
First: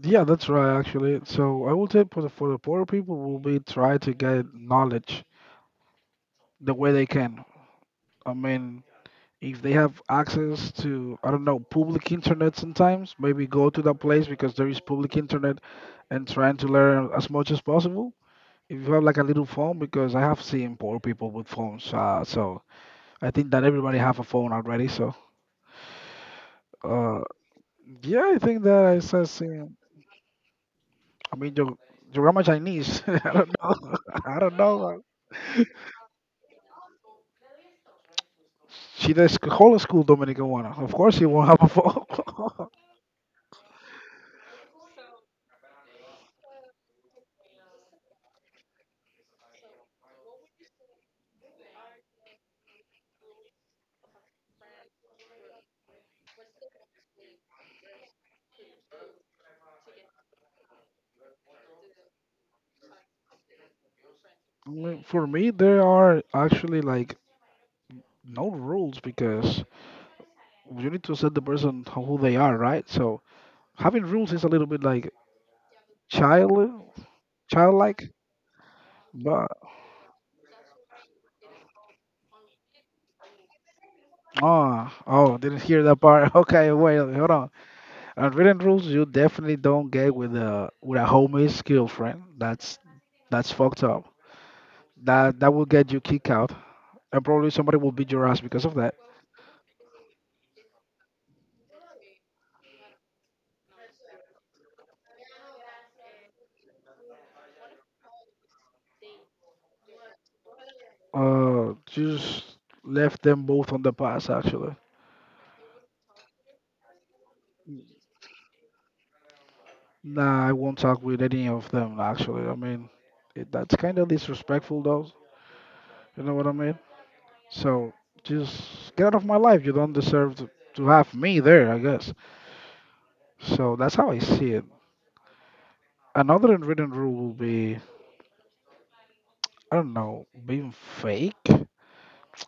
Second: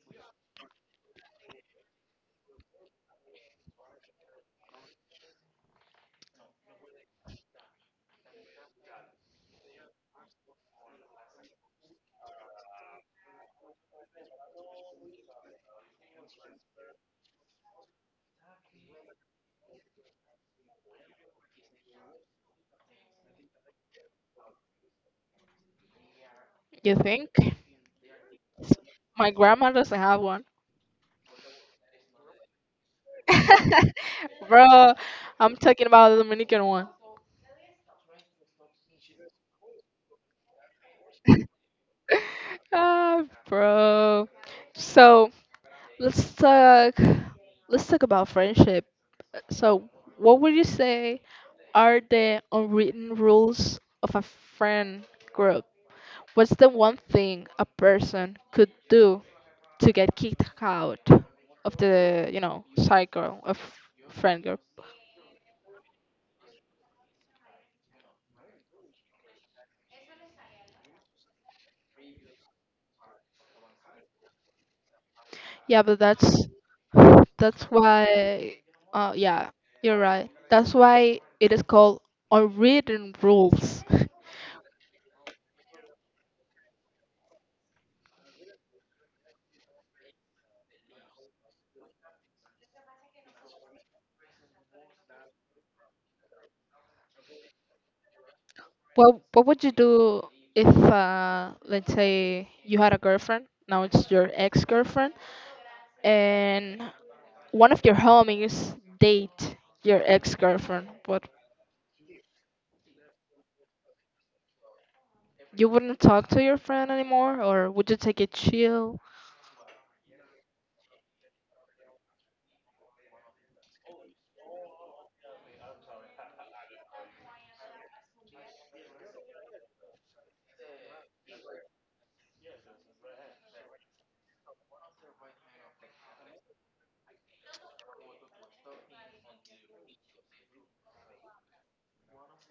Yeah, that's right. Actually, so I will say for the poor people will be try to get knowledge the way they can. I mean, if they have access to I don't know public internet sometimes, maybe go to that place because there is public internet and trying to learn as much as possible. If you have like a little phone, because I have seen poor people with phones, so I think that everybody have a phone already. So
You
uh,
think
yeah, I think that I said,
my grandma
seen-
doesn't have...
I mean, your grandma Chinese. I don't know. I don't
Bro,
know.
I'm talking about the Dominican one.
She the whole school Dominican one. Of course, she won't have a phone.
Ah, bro. So let's talk. Let's talk about friendship. So, what would you say are the unwritten rules of a friend group? What's the one thing a person could do to get kicked out of the, you know, cycle of friend group?
I mean, for me, there are actually like no rules because you need to set the person who they are, right? So having rules is a little bit like
Yeah, but that's
child
that's
childlike,
why, yeah,
but
you're right. That's why it is called unwritten rules.
oh, oh, didn't hear that part. Okay, wait, hold on. Unwritten rules you definitely don't get with a homemade skill, friend. That's fucked up. That will get you kicked out, and probably somebody will beat your ass because of that.
What would you do if, let's say you had a girlfriend, now it's your ex-girlfriend, and one of your homies date your ex-girlfriend, but
Just left them both on the pass. Actually,
you wouldn't talk to your friend anymore, or would you take it chill?
nah, I won't talk with any of them. Actually, I mean, it, that's kind of disrespectful, though. You know what I mean? So just get out of my life. You don't deserve to have me there. I guess. So that's how I see it. Another unwritten rule will be I don't know, being fake.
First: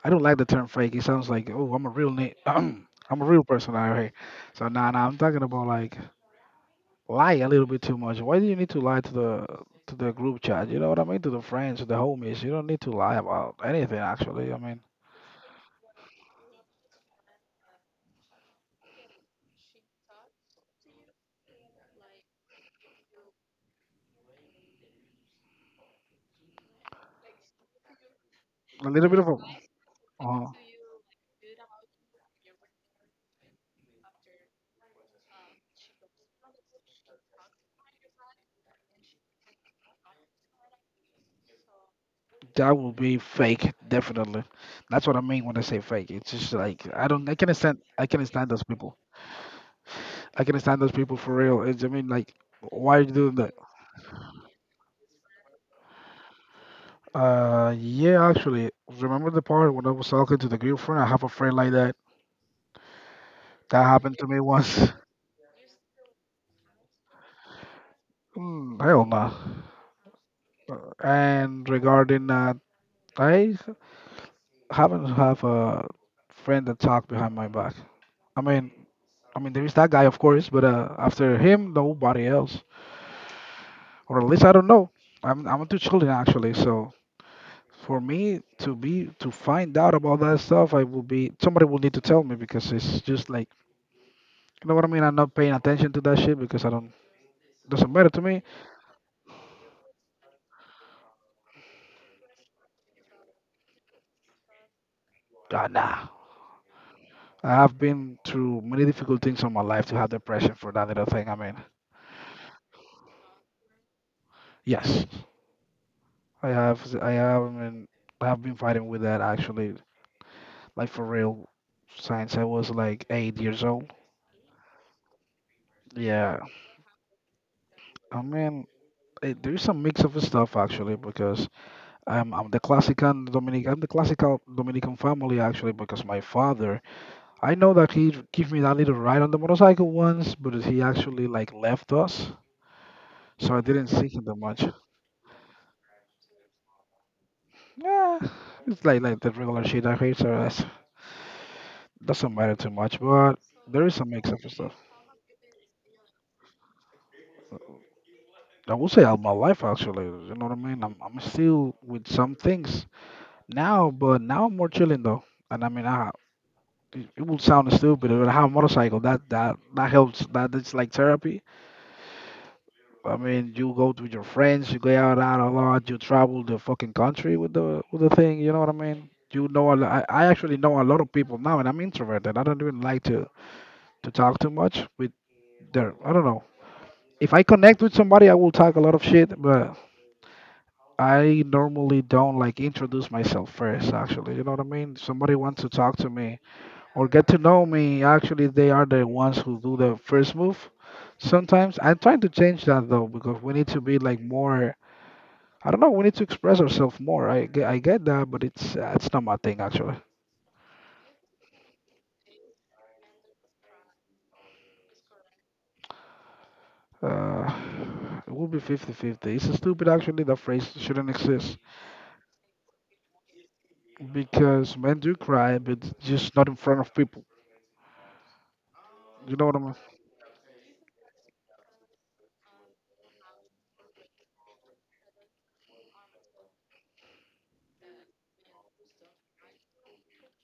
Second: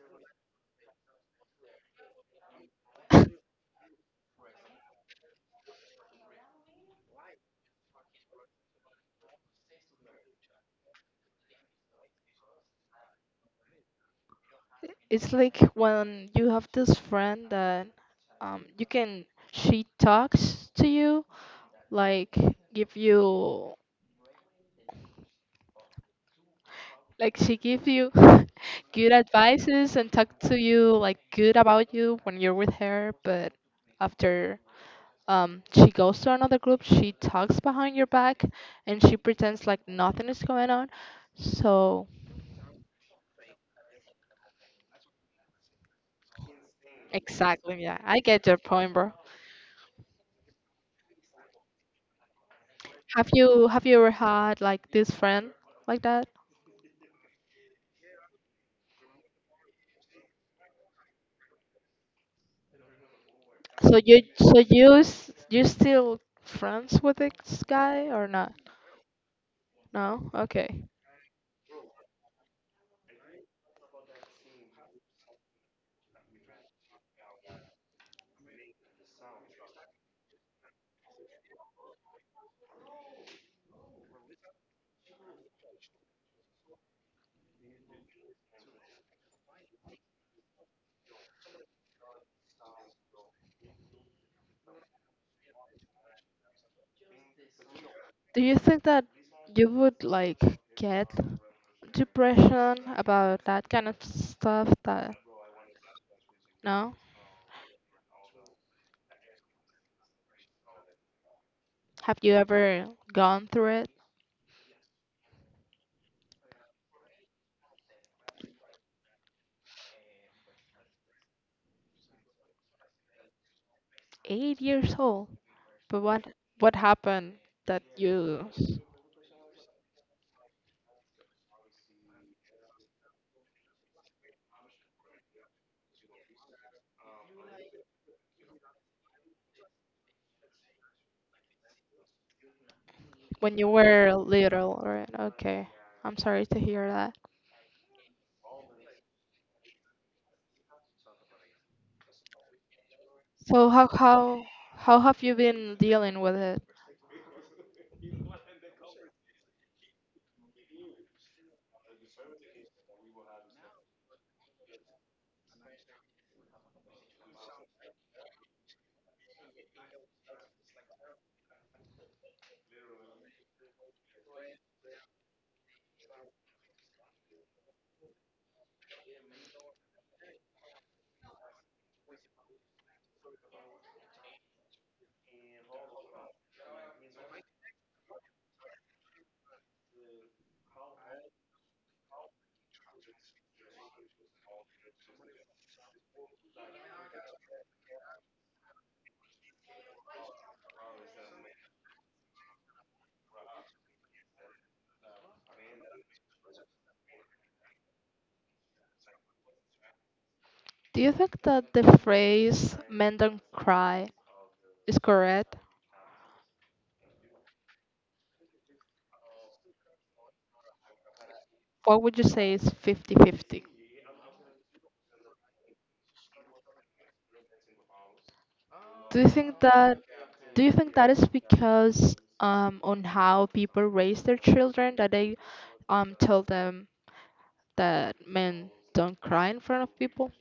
I don't like the term fake. It sounds like oh, I'm a real name. I'm a real person out here. So nah, I'm talking about like lie a little bit too much. Why do you need to lie to the group chat? You know what I mean? To the friends, to the homies. You don't need to lie about anything actually. I mean,
It's like when you have this friend that, um, you can, she talks to you, like give you, like she gives you
a little
good
bit of a
advices and talk
uh,
to you, like, good about you when you're with her, but after, she goes to another group, she talks behind your back, and she pretends like nothing is going on. So
that will be fake, definitely. That's what I mean when I say fake. It's just like I don't, I can't stand,
exactly, yeah,
I
I
can't
get
stand
your
those
point,
people.
bro.
I can stand those people for real. It's, I mean, like, why are you
Have
doing that?
you have you ever had, like, this friend like that?
Yeah, actually, remember the part when I was talking to the girlfriend? I have a friend like that. That
So
happened
you
to me
so
once.
you s- you still friends with this guy or not?
Mm, hell no.
No? Okay.
And regarding that, I haven't have a friend that talk behind my back. I mean, I mean, there is that guy, of course, but after him, nobody else, or at least I don't know. I'm into children actually, so for me to be to find out about that stuff, I will be somebody will need to tell me because it's just like you know what I mean. I'm not paying attention to that shit because I don't doesn't matter to
Do
me.
you think that you would, like, get depression about that kind of stuff, that
God, nah.
no?
I have been through many difficult things in my life to have depression for that little thing. I mean,
Have you ever gone through it?
yes, I have. I have. I mean, I have been fighting with that actually, like for real, since I was like 8 years old.
8 years old. But
Yeah,
what happened, that
I
you
mean, it, there's some mix of stuff actually because I'm the classical Dominic. I'm the classical Dominican family actually because my father. I know that he gave me that little ride on the motorcycle once, but he actually like left us, so I
when you
didn't see
were
him that much.
little, right? Okay. I'm sorry to hear that.
Yeah, it's like the regular shit I hate, so that's doesn't matter too much. But
So
there
how
is some mix up
how
and stuff.
how have you been dealing with it?
I would say all my life actually. You know what I mean? I'm still with some things now, but now I'm more chilling though. And I mean, I it, it will sound stupid, but I have a motorcycle. That helps. That it's like therapy. I mean, you go with your friends, you go out a lot, you travel the fucking country with the thing. You know what I mean? You know, I actually know a lot of people now, and I'm introverted. I don't even like to talk too much with their. I don't know. If I connect with somebody, I will talk a lot of shit, but I normally don't like introduce myself first. Actually, you know what I mean? If somebody wants to talk to me or get to know me, actually, they are the ones who do the first move. Sometimes I'm trying to change that though, because we need to be like more, I don't know. We need to express ourselves more. I get that, but it's not my thing actually.
Do you think that the phrase "men don't cry" is correct?
Uh, it will be 50-50. It's stupid actually. That phrase shouldn't exist
What would you say is fifty-fifty?
because men do cry, but just not in front of people.
Do you
You know what I
think
mean?
that do you think that is because, on how people raise their children, that they, tell them that men don't cry in front of people?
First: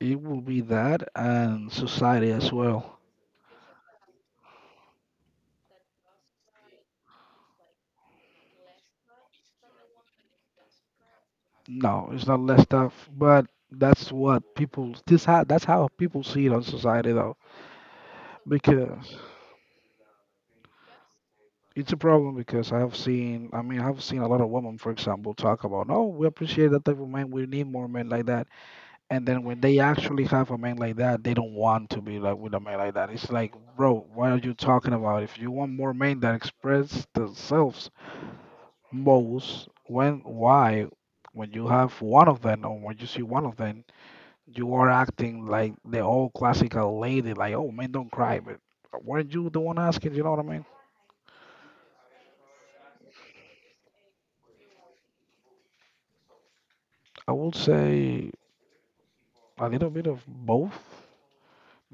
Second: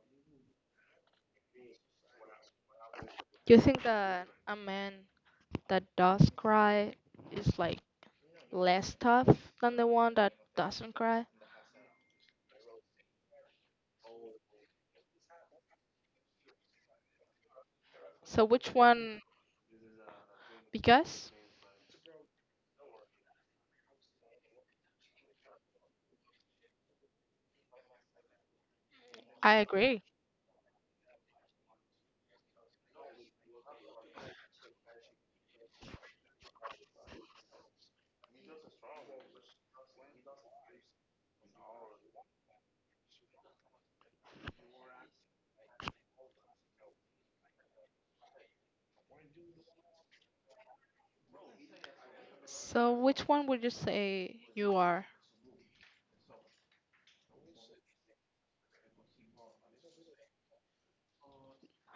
It will be that and society as well.
Do you think that a man that does cry is, like, less tough than the one that doesn't cry?
No, it's not less tough, but that's what people. This how that's how people see it on society though,
So which
because
one? Because
it's a problem because I mean, I've seen a lot of women, for example, talk about, oh, we appreciate that type of man. We need more men like that. And then
I
when they
agree.
actually have a man like that, they don't want to be like with a man like that. It's like, bro, what are you talking about? If you want more men that express themselves most, when, why, when you have one of them or when you see one of them, you are acting like the old classical lady, like, oh, man, don't cry. But weren't you the one asking? You know what I mean?
So, which one would you say you are?
I would say. A little bit of both.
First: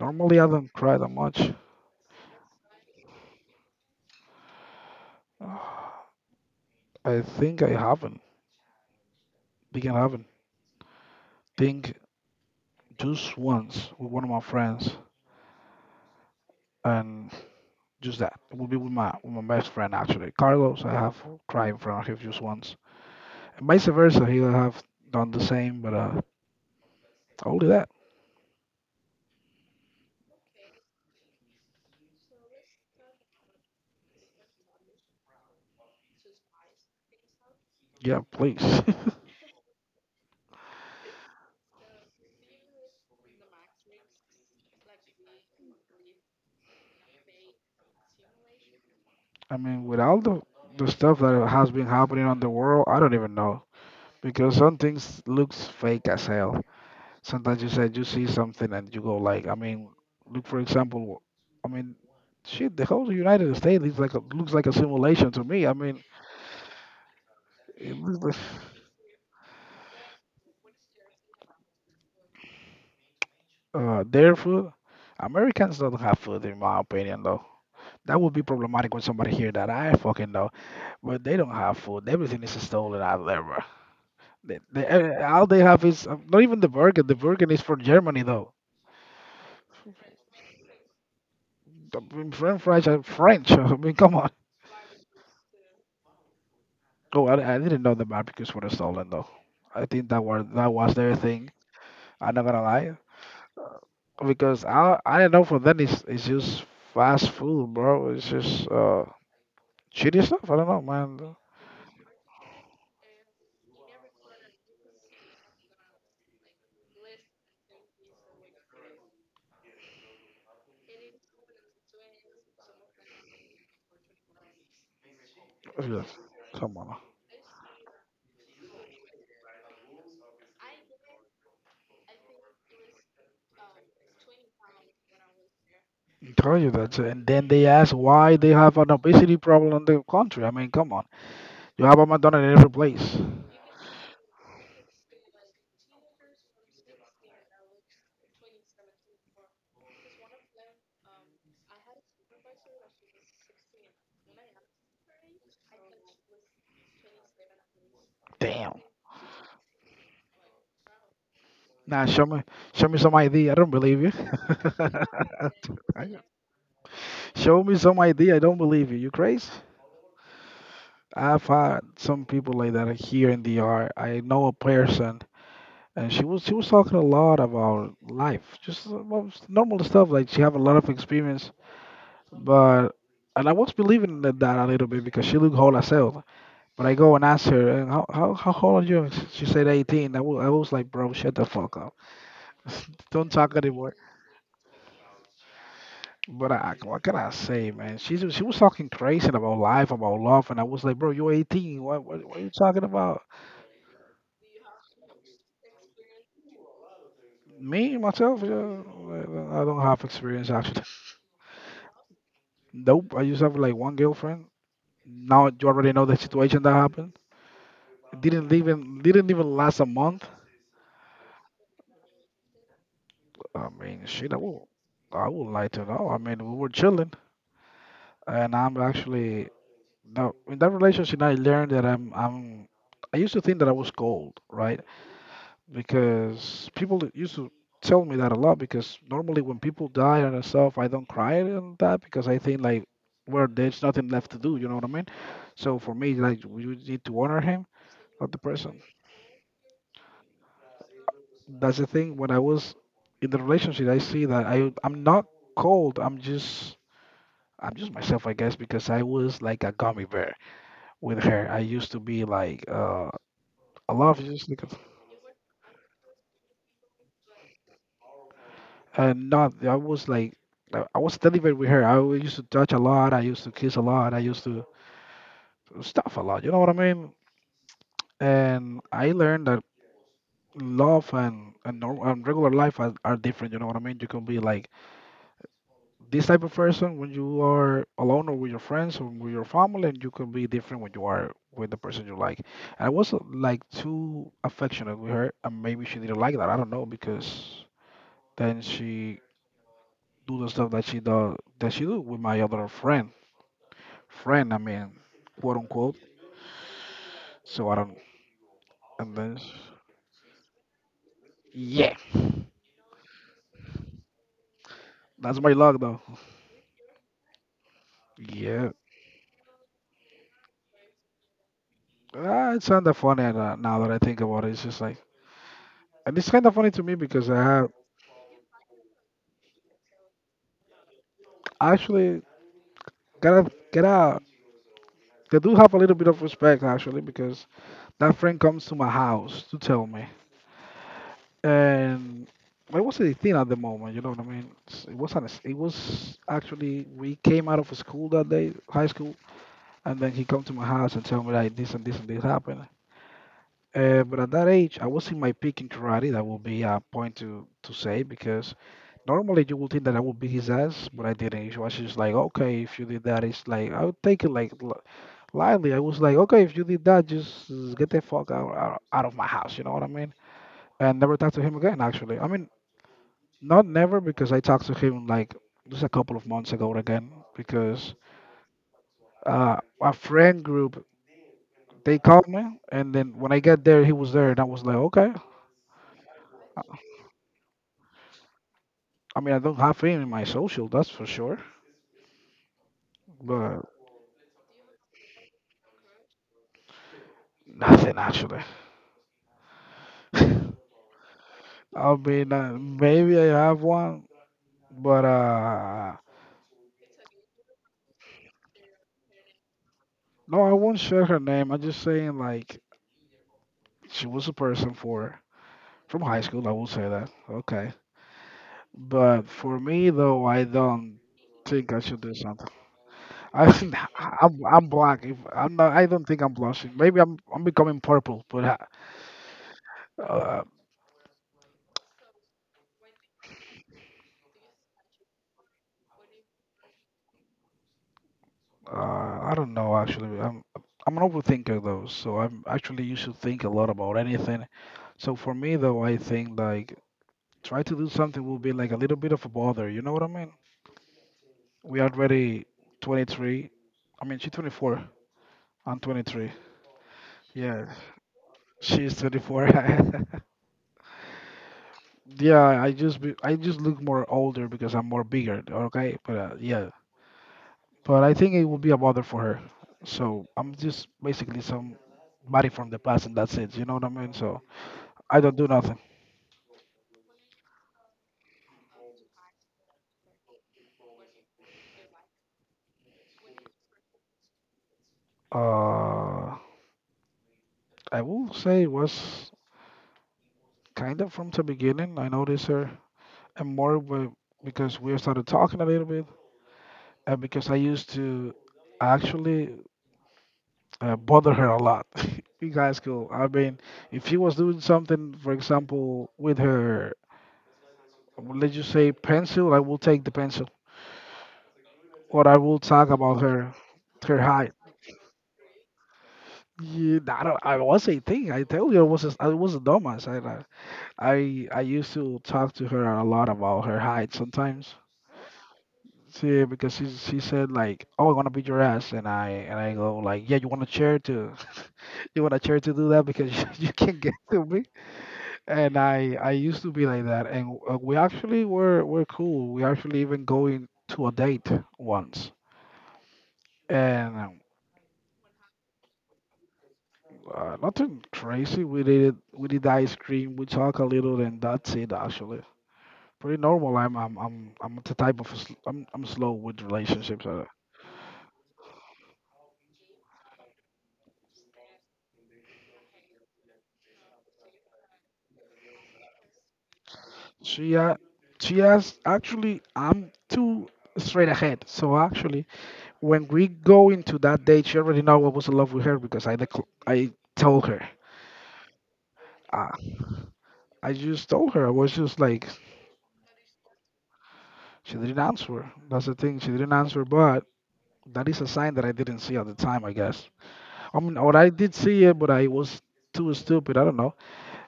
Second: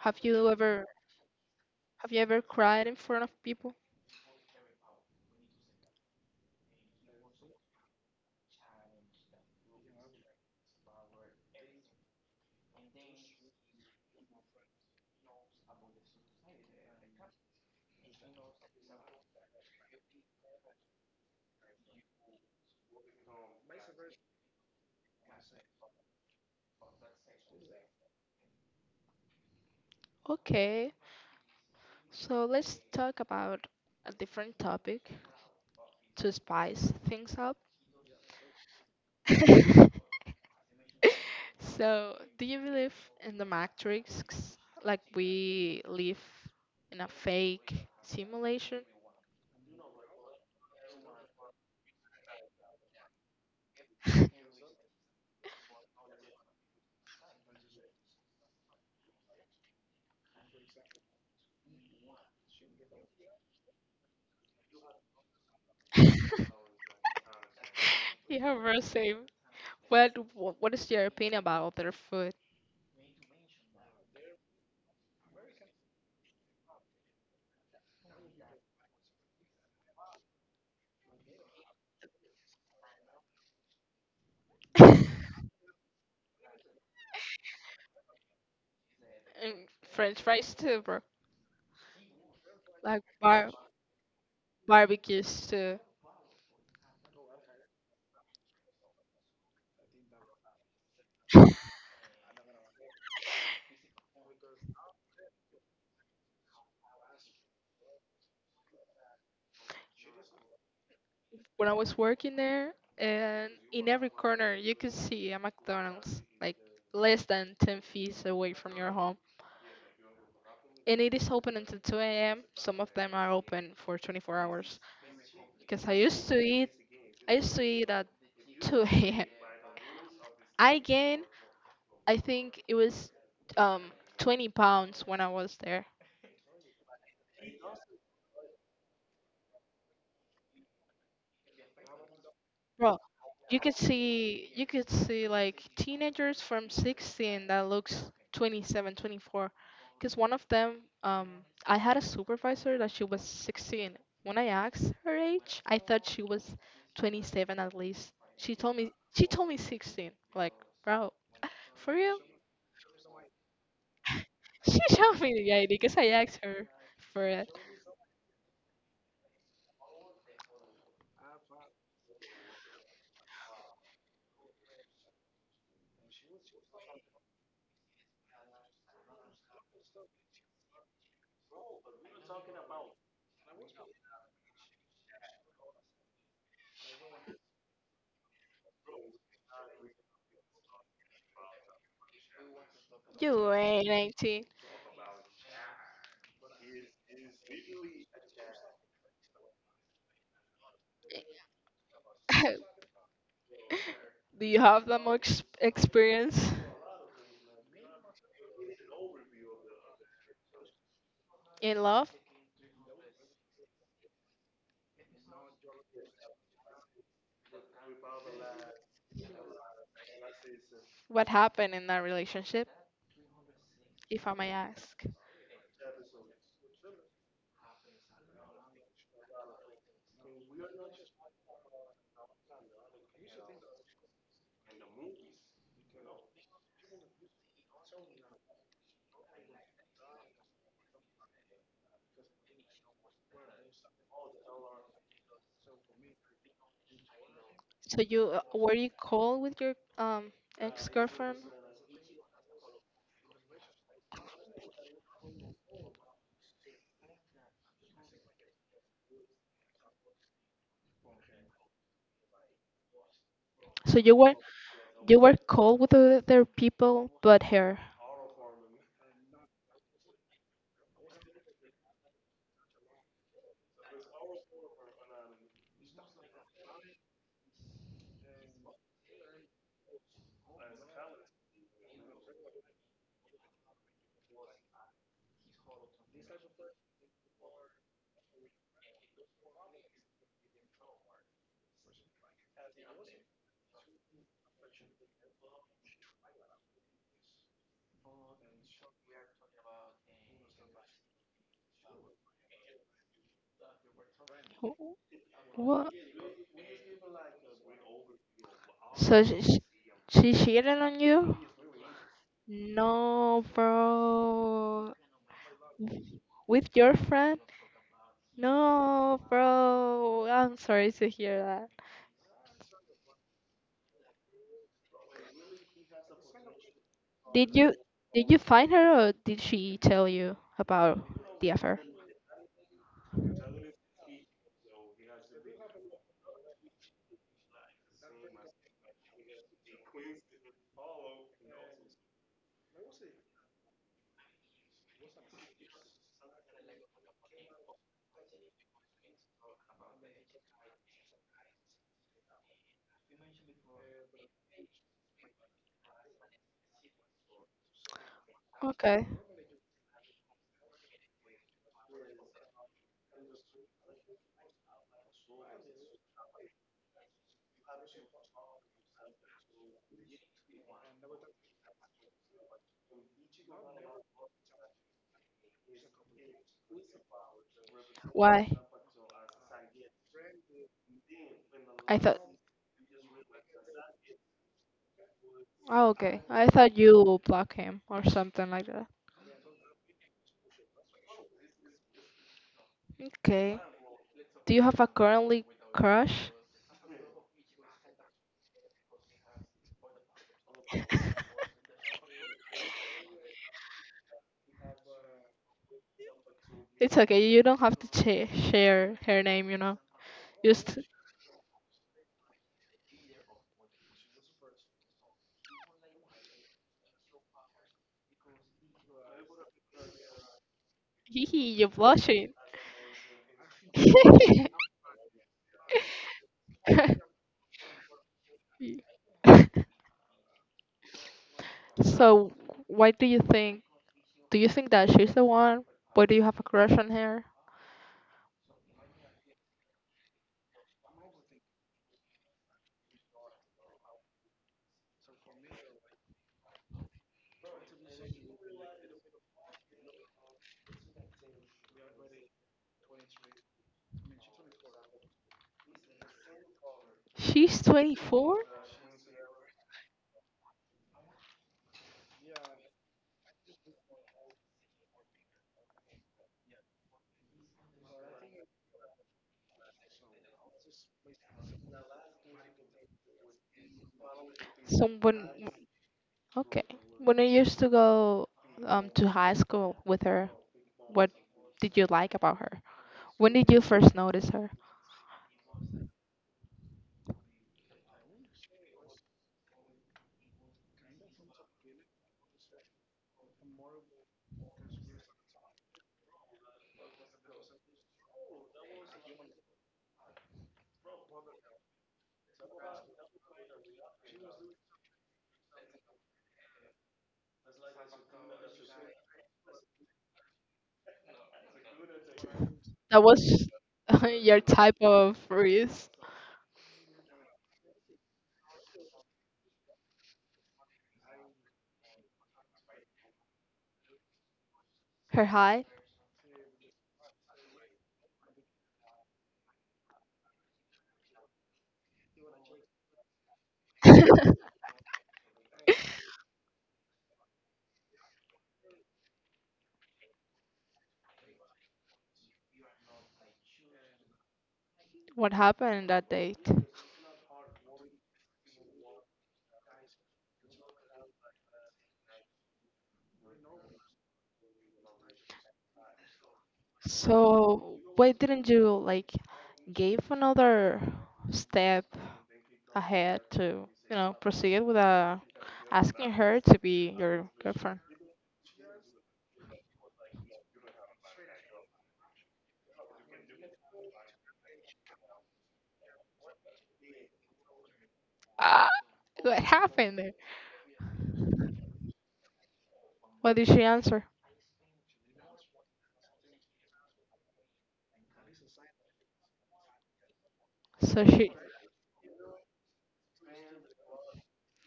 Have
I
you
don't
ever
cry that much.
have you ever cried in front of people?
Uh, I think I haven't. Think I haven't. Think just once with one of my friends, and just that. It will be with my best friend actually, Carlos. I have cried in front of him just once, and vice versa. He will have done the same, but only that.
Okay, so let's talk about a different topic to spice things up.
Yeah, please.
So, do you believe in the Matrix? Like we live in a fake simulation?
I mean, with all the stuff that has been happening on the world, I don't even know because some things looks fake as hell. Sometimes you said you see something and you go like, I mean, look for example, I mean, shit, the whole United States is like a, looks like a simulation to me. I mean, it looks like
Yeah, bro, same. What is your opinion about their food?
their food. Americans don't have food, in my opinion, though. That would be problematic when somebody hear that. I fucking know, but they don't have food. Everything is stolen out there, bro. They all they have is not even the burger. The burger is from Germany, though.
And French fries too, bro.
I mean, French fries
Like,
are
why?
French. I mean, come on.
Barbecues too.
Oh, I didn't know the barbecues were stolen though. I think that were that was their thing. I'm not gonna lie because I don't know for them it's just fast food, bro. It's just shitty stuff. I don't know, man.
When I was working there, and in every corner you could see a McDonald's, like less than 10 feet away from your home. And it is open until 2 a.m. Some of them are open for 24 hours. Because
Yeah, come on,
I used to eat at 2 a.m. I gained, I think it was, um, 20 pounds when I was there.
I'm telling you that. And then they ask why they have an obesity problem in the country. I mean, come on, you have a McDonald's in every
Bro,
place.
you could see, like, teenagers from 16 that looks 27, because one of them, I had a supervisor that she was 16. When I asked her age, I thought she was 27 at least. She told
Damn.
me she told me 16. Like, bro, for
Nah,
real?
show me some ID. I don't believe you.
She showed me the ID because I asked her for it.
Show me some ID. I don't believe you. You crazy? I've had some people like that here in the art. I know a person, and she was talking a lot about life, just about normal stuff. Like she have a lot of experience, but and I was believing that, that a little bit because she looked old as hell. But I go and ask her, and how old are you? And she said 18. I was like, bro, shut the fuck up, don't
You
talk
ain't
anymore.
19.
But I, what can I say, man? She was talking crazy about life, about love, and I was like, bro, you're 18. What are you talking about?
Do you have that much experience
Me myself, yeah, I don't have experience actually.
in love?
Nope, I just have like one girlfriend. Now you already know the situation that happened. Didn't even last a month.
What happened in that relationship?
I mean,
If I
shit,
may ask.
I would like to know. I mean, we were chilling, and I'm actually now in that relationship. I learned that I'm. I used to think that I was cold, right? Because people that used to tell me that a lot because normally when people die and stuff, I don't cry and that because I think like, well, there's nothing left to do. You know what I mean? So for me, like, we would need to honor him,
So you
not the
Were
person.
you cold with your ex-girlfriend?
That's the thing, when I was in the relationship, I see that I'm not cold. I'm just myself, I guess, because I was like a gummy bear with her. I used to be like I
So you
love you,
were
just like
you were cold with the other people but her.
and not, I was like, I was delivered with her. Used to touch a lot. I used to kiss a lot. I used to stuff a lot. You know what I mean? And I learned that love and, norm, and regular life are different. You know what I mean? You can be like this type of person when you are alone or with your friends or with your family, and you can be different when you are with the person you like. I was like too affectionate with her, and maybe she didn't like that. I don't know because then she do the stuff that she do with my other friend, I mean,
Wh-
quote
What?
unquote. So I don't, and
So
then,
she cheated on you?
yeah,
No, bro.
that's my luck though.
With your friend?
Yeah,
No, bro. I'm sorry to hear that.
it's kind of funny now that I think about it. It's just like, and it's kind of funny to me because I
Did
have
you did you find her, or did she tell you about the
I
affair?
actually gotta. I do have a little bit of respect actually because that friend comes to my house to tell me, and it was a thing at the moment. You know what I mean? It's- It wasn't. It was actually we came out of school that day, high school, and then he come to my house and tell me like this and this and this happened. But at that age, I was in my peak in karate. That will be a point to say because
Okay.
normally you would think that I would beat his ass, but I didn't. It was just like, okay, if you did that, it's like I would take it like lightly. I was like, okay, if you did that, just get the fuck out, out of my house. You know what I mean? And never talked to him again. Actually, I mean, not never because I talked to him like just a couple of months ago again because
Why?
uh, a friend group
I
they
thought
called me, and then when I get there, he was there, and I was like, okay.
Oh, okay. I thought you block him or something like that.
I mean, I don't have it in my social, that's for sure,
Okay.
but
Do you have a currently crush?
nothing actually. I mean, maybe I have one, but
It's okay. You don't have to share her name.
no, I
Just
won't share her name. I'm just saying, like, she was a person for from high school. I will say that. Okay, but for me though, I don't
hee hee, you're
think I should do
blushing.
something. I think I'm I'm black. If I'm not, I don't think I'm blushing. Maybe I'm becoming purple, but I, uh,
So, why do you think? Do you think that she's the one? Why do you have a crush on her?
I don't know actually. I'm an overthinker though, so I'm actually used to think a lot about anything. So for me though, I think like try to do something will be like a little bit of a bother. You know what I mean? We are already 23. I mean, she's 24. I'm 23.
She's
Yeah,
24?
she's 24. Yeah, I just look more older because I'm more bigger. Okay, but yeah, but I think it will be a bother for her. So I'm just basically some body from the past, and that's it. You know what I mean? So
Someone.
I don't do nothing.
Okay. When I used to go, to high school with her, what did you like about her? When did you first notice her?
Uh, I will say it was kind of from the beginning. I noticed her, and because we started talking a little bit, and because I used to actually bother her a lot. You guys school, I mean, if she was doing something, for example, with her, let's just say pencil, I will take the pencil what I will talk
That
about
was
her, her
your
height.
type of freeze.
Yeah, I don't. I was a thing. I tell you, I was a dumbass. I used to talk to her a lot about her height sometimes.
Her height?
See, because she said like, "Oh, I want to beat your ass," and I go like, "Yeah, you want a chair to, you want a chair to do that because you can't get to me." And I used to be like that, and we actually were cool. We actually even going to a date once, and um,
What happened that date?
Uh, nothing crazy. We did it. We did ice cream. We talk a little, and that's it. Actually, pretty normal. I'm the type of I'm slow with relationships.
So, why didn't you, like, give another step ahead to, you know, proceed with, asking her to be your
She
girlfriend?
uh, she has actually I'm too straight ahead. So actually, when we go into that date, she already know I was in love with her because I told her.
Ah, what
Uh,
happened there?
I just told her. I was just like
What did she answer?
she didn't answer. That's the thing. She didn't answer, but that is a sign that I didn't see at the time, I guess. I
So
mean,
she,
what I did see it, but I was too stupid. I don't know.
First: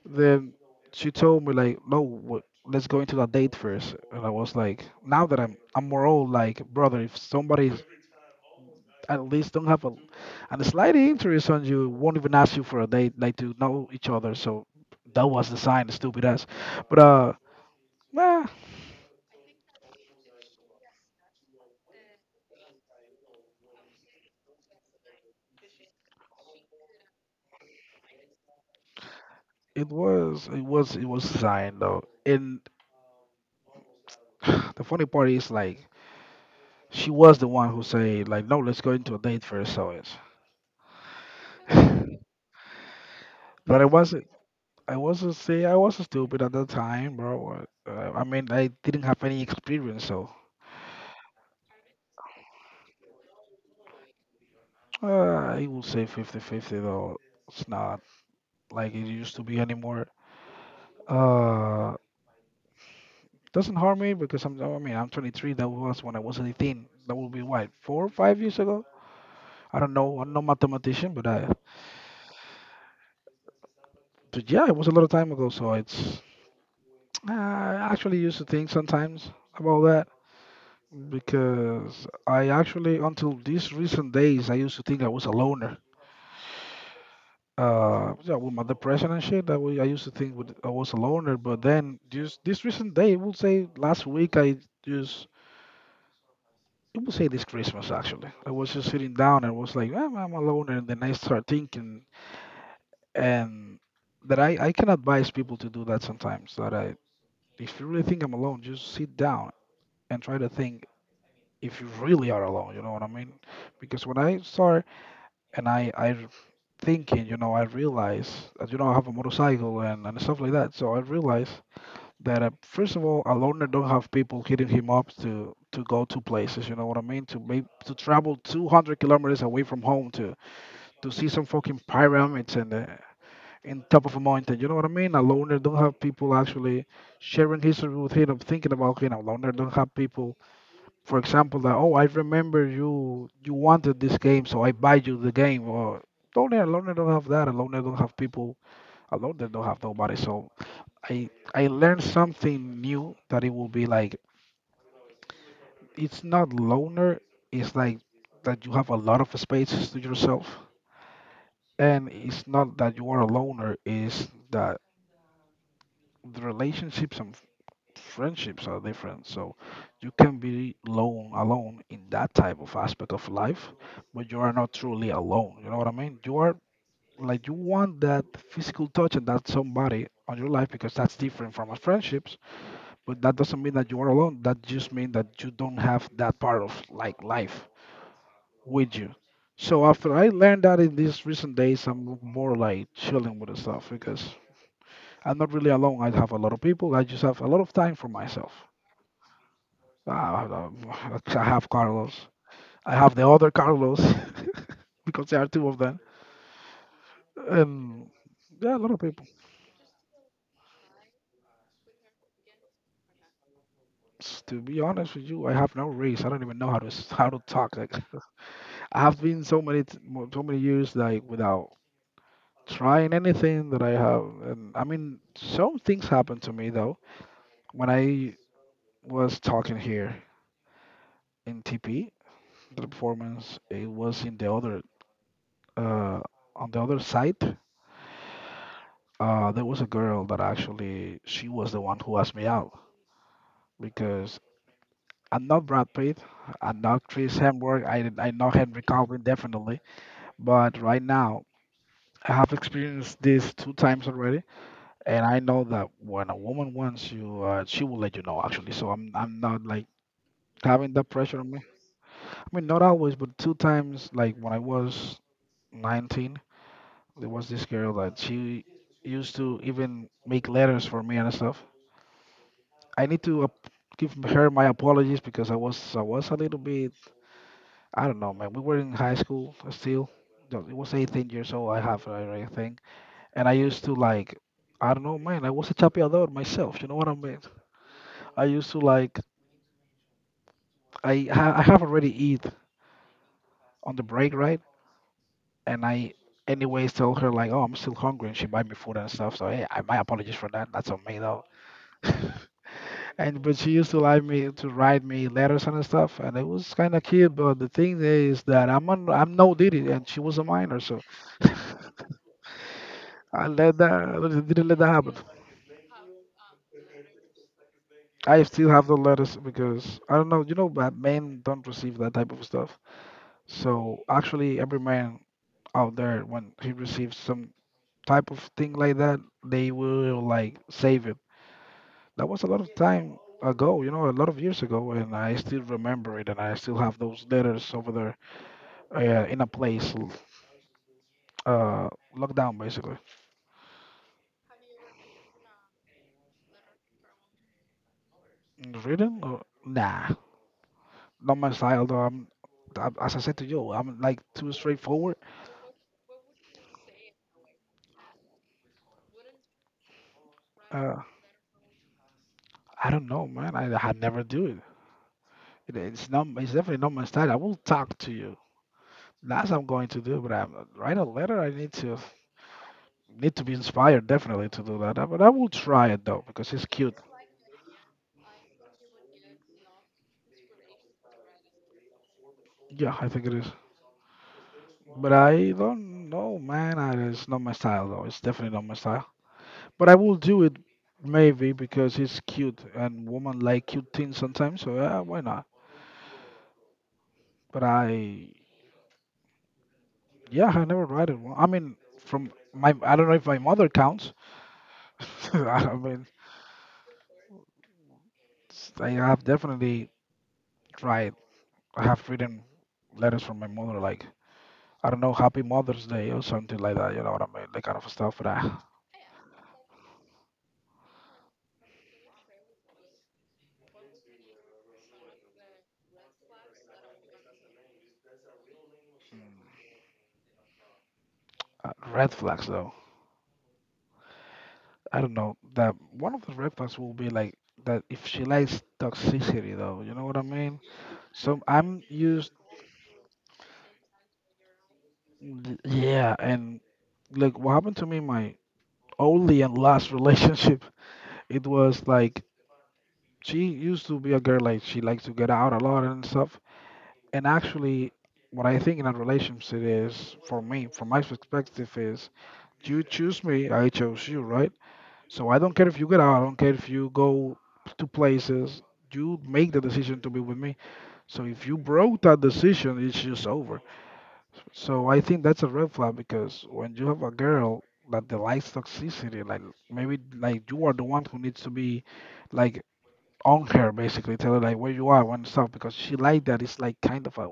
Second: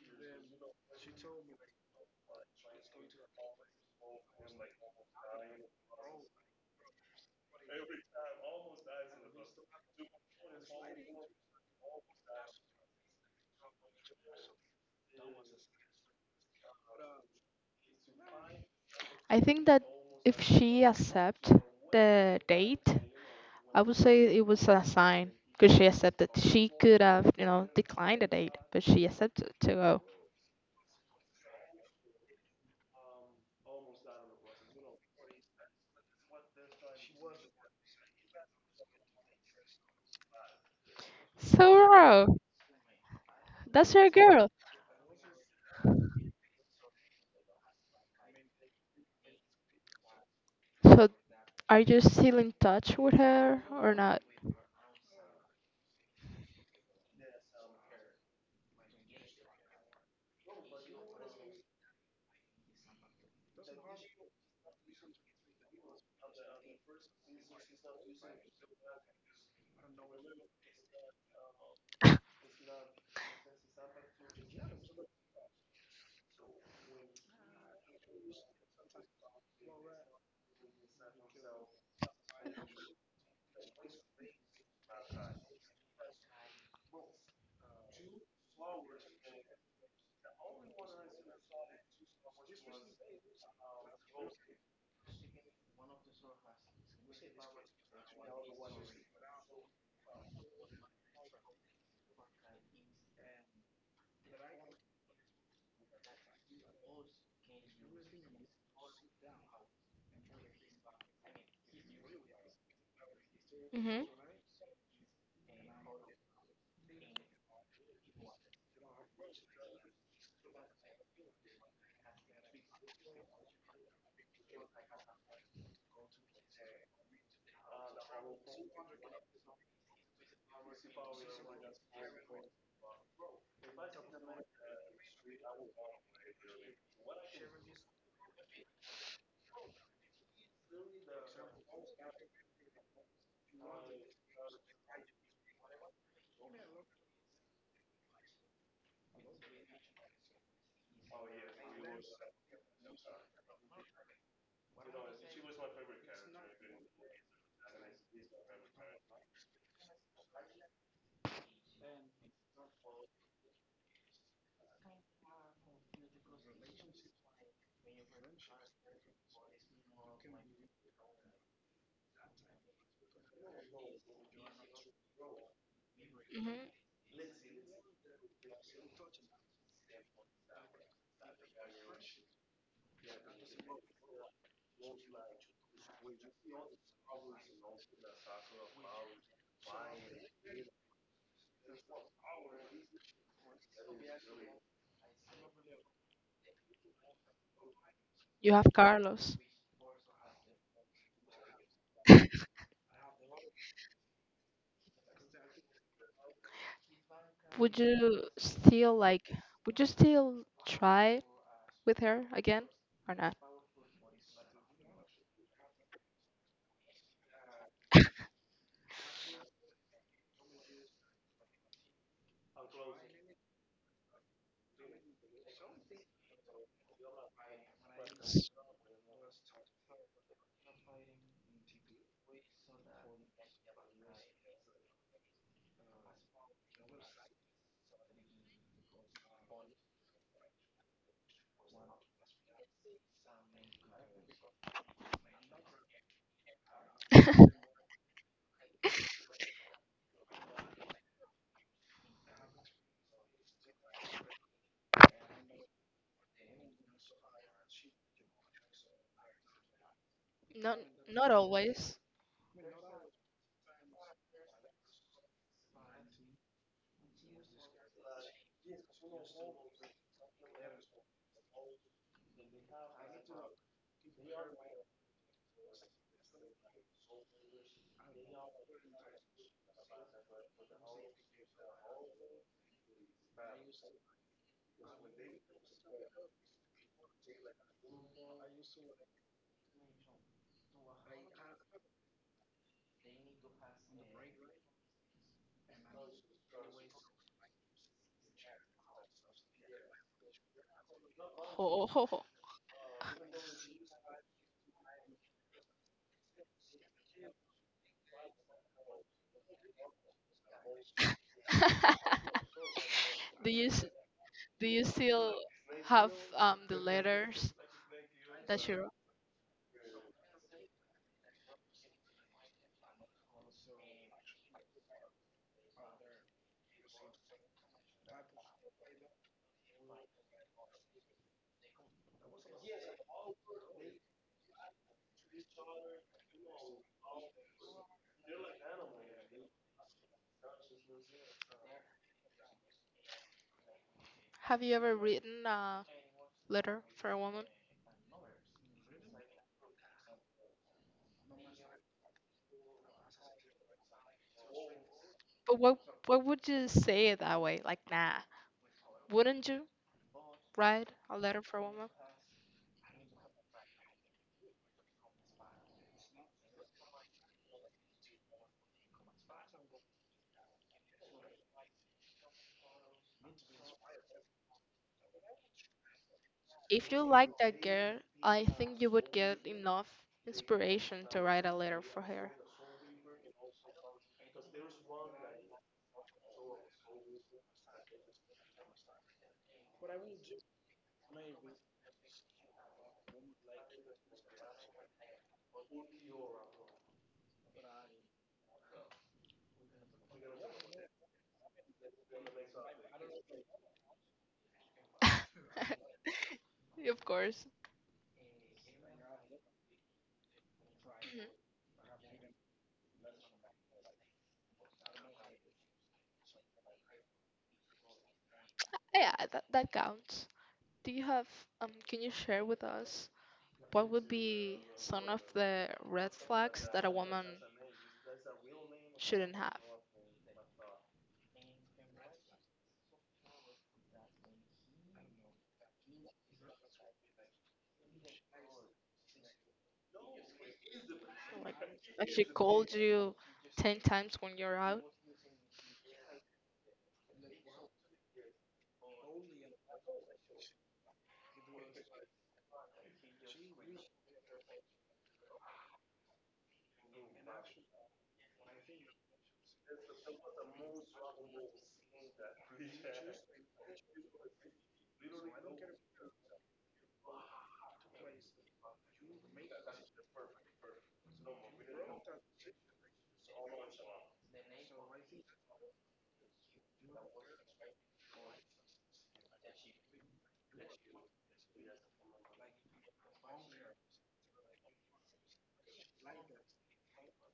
Then she told me like, no, let's go into a date first. And I was like, now that I'm more old, like brother, if somebody at least don't have a and a slight interest on you, won't even ask you for a date, like to know each other. So that was the sign, stupid ass. But uh, nah,
I think that if she accept the date, I would say it was a sign because she accepted. She could have, you know, declined the date, but she accepted to
it
go.
was it was it was a sign though. And the funny part is like, she was the one who said like, no, let's go into a date first. So it's.
So, bro,
But I
that's your
wasn't.
girl.
I wasn't say I wasn't stupid at that time, bro. I mean, I didn't have any experience, so
So, are you still in touch with her or not?
I would say 50-50. Though, it's not like it used to be anymore. Uh, doesn't harm me because I'm. I mean, I'm 23. That was when I was 18. That would be what four or five years ago. I don't know. I'm no mathematician, but I. But yeah, it was a lot of time ago. So it's. I actually used to think sometimes about that, because I actually, until these recent days, I used to think I was a loner. Yeah, with my depression and shit, I used to think I was a loner. But then, just this recent day, we'll say last week, just, it will say this Christmas actually. I was just sitting down and was like, "Ah, I'm a loner." And then I start thinking, and that I can advise people to do that sometimes. That I, if you really think I'm alone, just sit down and try to think if you really are alone. You know what I mean?
Mhm.
Because when I start and I r- thinking, you know, I realize that you know I have a motorcycle and stuff like that. So I realize that first of all, a loner don't have people hitting him up to go to places. You know what I mean? To maybe to travel 200 kilometers away from home to see some fucking pyramids and in top of a mountain, you know what I mean? A loner don't have people actually sharing history with him, thinking about him. A loner don't have people, for example, that oh, I remember you wanted this game, so I buy you the game. Or alone, loner don't have that. Loner don't have people, alone, they don't have nobody. So i I learned something new that it will be like it's not loner, it's like that you have a lot of spaces to yourself, and it's not that you are a loner, it's that the relationships and friendships are different. So you can be alone in that type of aspect of life, but you are not truly alone. You know what I mean? You are
Mhm.
like you want that physical touch and that somebody on your life because that's different from a friendships. But that doesn't mean that you are alone. That just means that you don't have that part of like life with you. So after I learned that in these recent days, I'm more like chilling with the stuff because I'm not really alone. I have a lot of people. I just have a lot of time for myself.
You have Carlos.
I, I I have Carlos. I have the other Carlos. Because there are two of them.
Would
And
you
yeah, a lot
still
of people.
like? Would you still try with her again or not?
To be honest with you, I have no race. I don't even know how to how to talk. Like, I have been so many so many years like without trying anything that I have. And I mean, some things happened to me though when I was talking here in TP. The performance it was in the other uh on the other side. There was a girl that actually she was the one who asked me out because I'm not Brad Pitt, I'm not Chris Hemsworth, I know Henry Calvin definitely, but right now I have experienced this two times already, and I know that when a woman wants you, she will let you know actually. So I'm not like
Not,
having that
not
pressure on me.
always.
I mean, not always, but two times like when I was 19, there was this girl that she used to even make letters for me and stuff. I need to give her my apologies because I was a little bit, I don't know, man. We were in high school still. No, it was 18 years old, I have I think, and I used to like, I don't know, man. I was a chapeador myself. You know what I mean? I used to like, I have already eat on the break, right, and I anyways tell her like, oh, I'm still hungry, and she buy me food and stuff. So hey, I, my apologies for that. That's on me though.
Ho, ho, ho.
And but she used to like me, to write me letters and stuff, and it was kind of cute. But the thing is that I'm no diddy, and she was a minor, so I
do you
let
s-
that
do
didn't let
you
that happen.
still have the letters
I
that
still
she
have
wrote?
the letters because I don't know, you know, but men don't receive that type of stuff. So actually, every man out there when he receives some type of thing like that, they will like save it. That was a lot of time ago, you know, a lot of years ago, and I still remember it, and I still have those letters over there. Yeah, in a place, uh, lockdown basically.
Have you ever written a letter for a woman?
Mm, reading? Nah, not my style though. I, as I said to you, I'm like too straightforward.
But what would you say it that way? Like, nah. Wouldn't you write
Uh,
a letter for a woman?
I don't know, man. I never do it. It's not. It's definitely not my style. I will talk to you. That's I'm going to do. But I write a letter, I need to be inspired definitely to do that. But I will try it though because it's
If
cute.
you like that girl, I think you would get enough inspiration to write a letter for her.
Yeah, I think it is. But I don't know, man. I, it's not my style though. It's definitely not my style. But I will do it maybe because it's cute and women like cute things sometimes, so yeah, why not? But I, yeah, I never ride it. Well, I mean, from my, I don't know if my mother counts. I mean,
Of course.
I have definitely tried. I have written letters from my mother, like, I don't know, Happy Mother's Day or something like that. You know what I mean? That kind of stuff. But I,
Yeah, that counts. Do you have, can you share with us what would be some of the red flags that a woman shouldn't have?
red flags though. I don't know. That one of the red flags will be like that if she likes toxicity though. You know what I mean? So
Like
I'm
if she
used,
called you 10 times when you're out,
yeah, and like what happened to me in my only and last relationship, it was like she used to be a girl like she likes to get out a lot and stuff. And actually, what I think in a relationship is, for me, from my perspective, is you choose me, I chose you, right? So I don't care if you get out, I don't care if you go to places. You make the decision to be with me. So if you broke that decision, it's just over. So I think that's a red flag because when you have a girl that they likes toxicity, like maybe like you are the one who needs to be like on her basically, tell her like where you are and stuff because she like that. It's like kind of a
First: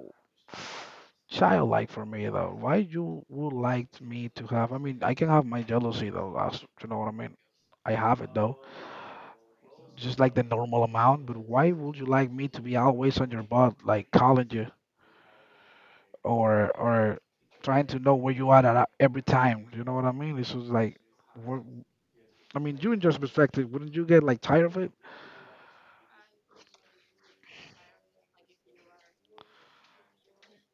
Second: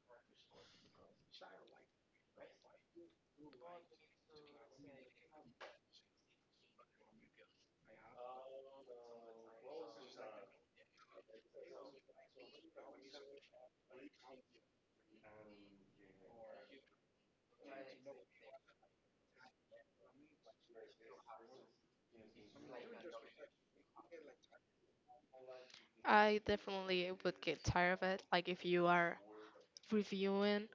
childlike for me though. Why you would like me to have? I mean, I can have my jealousy though. As you know what I mean. I have it though, just like the normal amount. But why would you like me to be always on your butt, like calling you? Or trying to know where you are at every time. You know what I mean? This was like, wha- I mean, you in your perspective, wouldn't you get like tired of it?
I definitely would get tired of it. Like if you are reviewing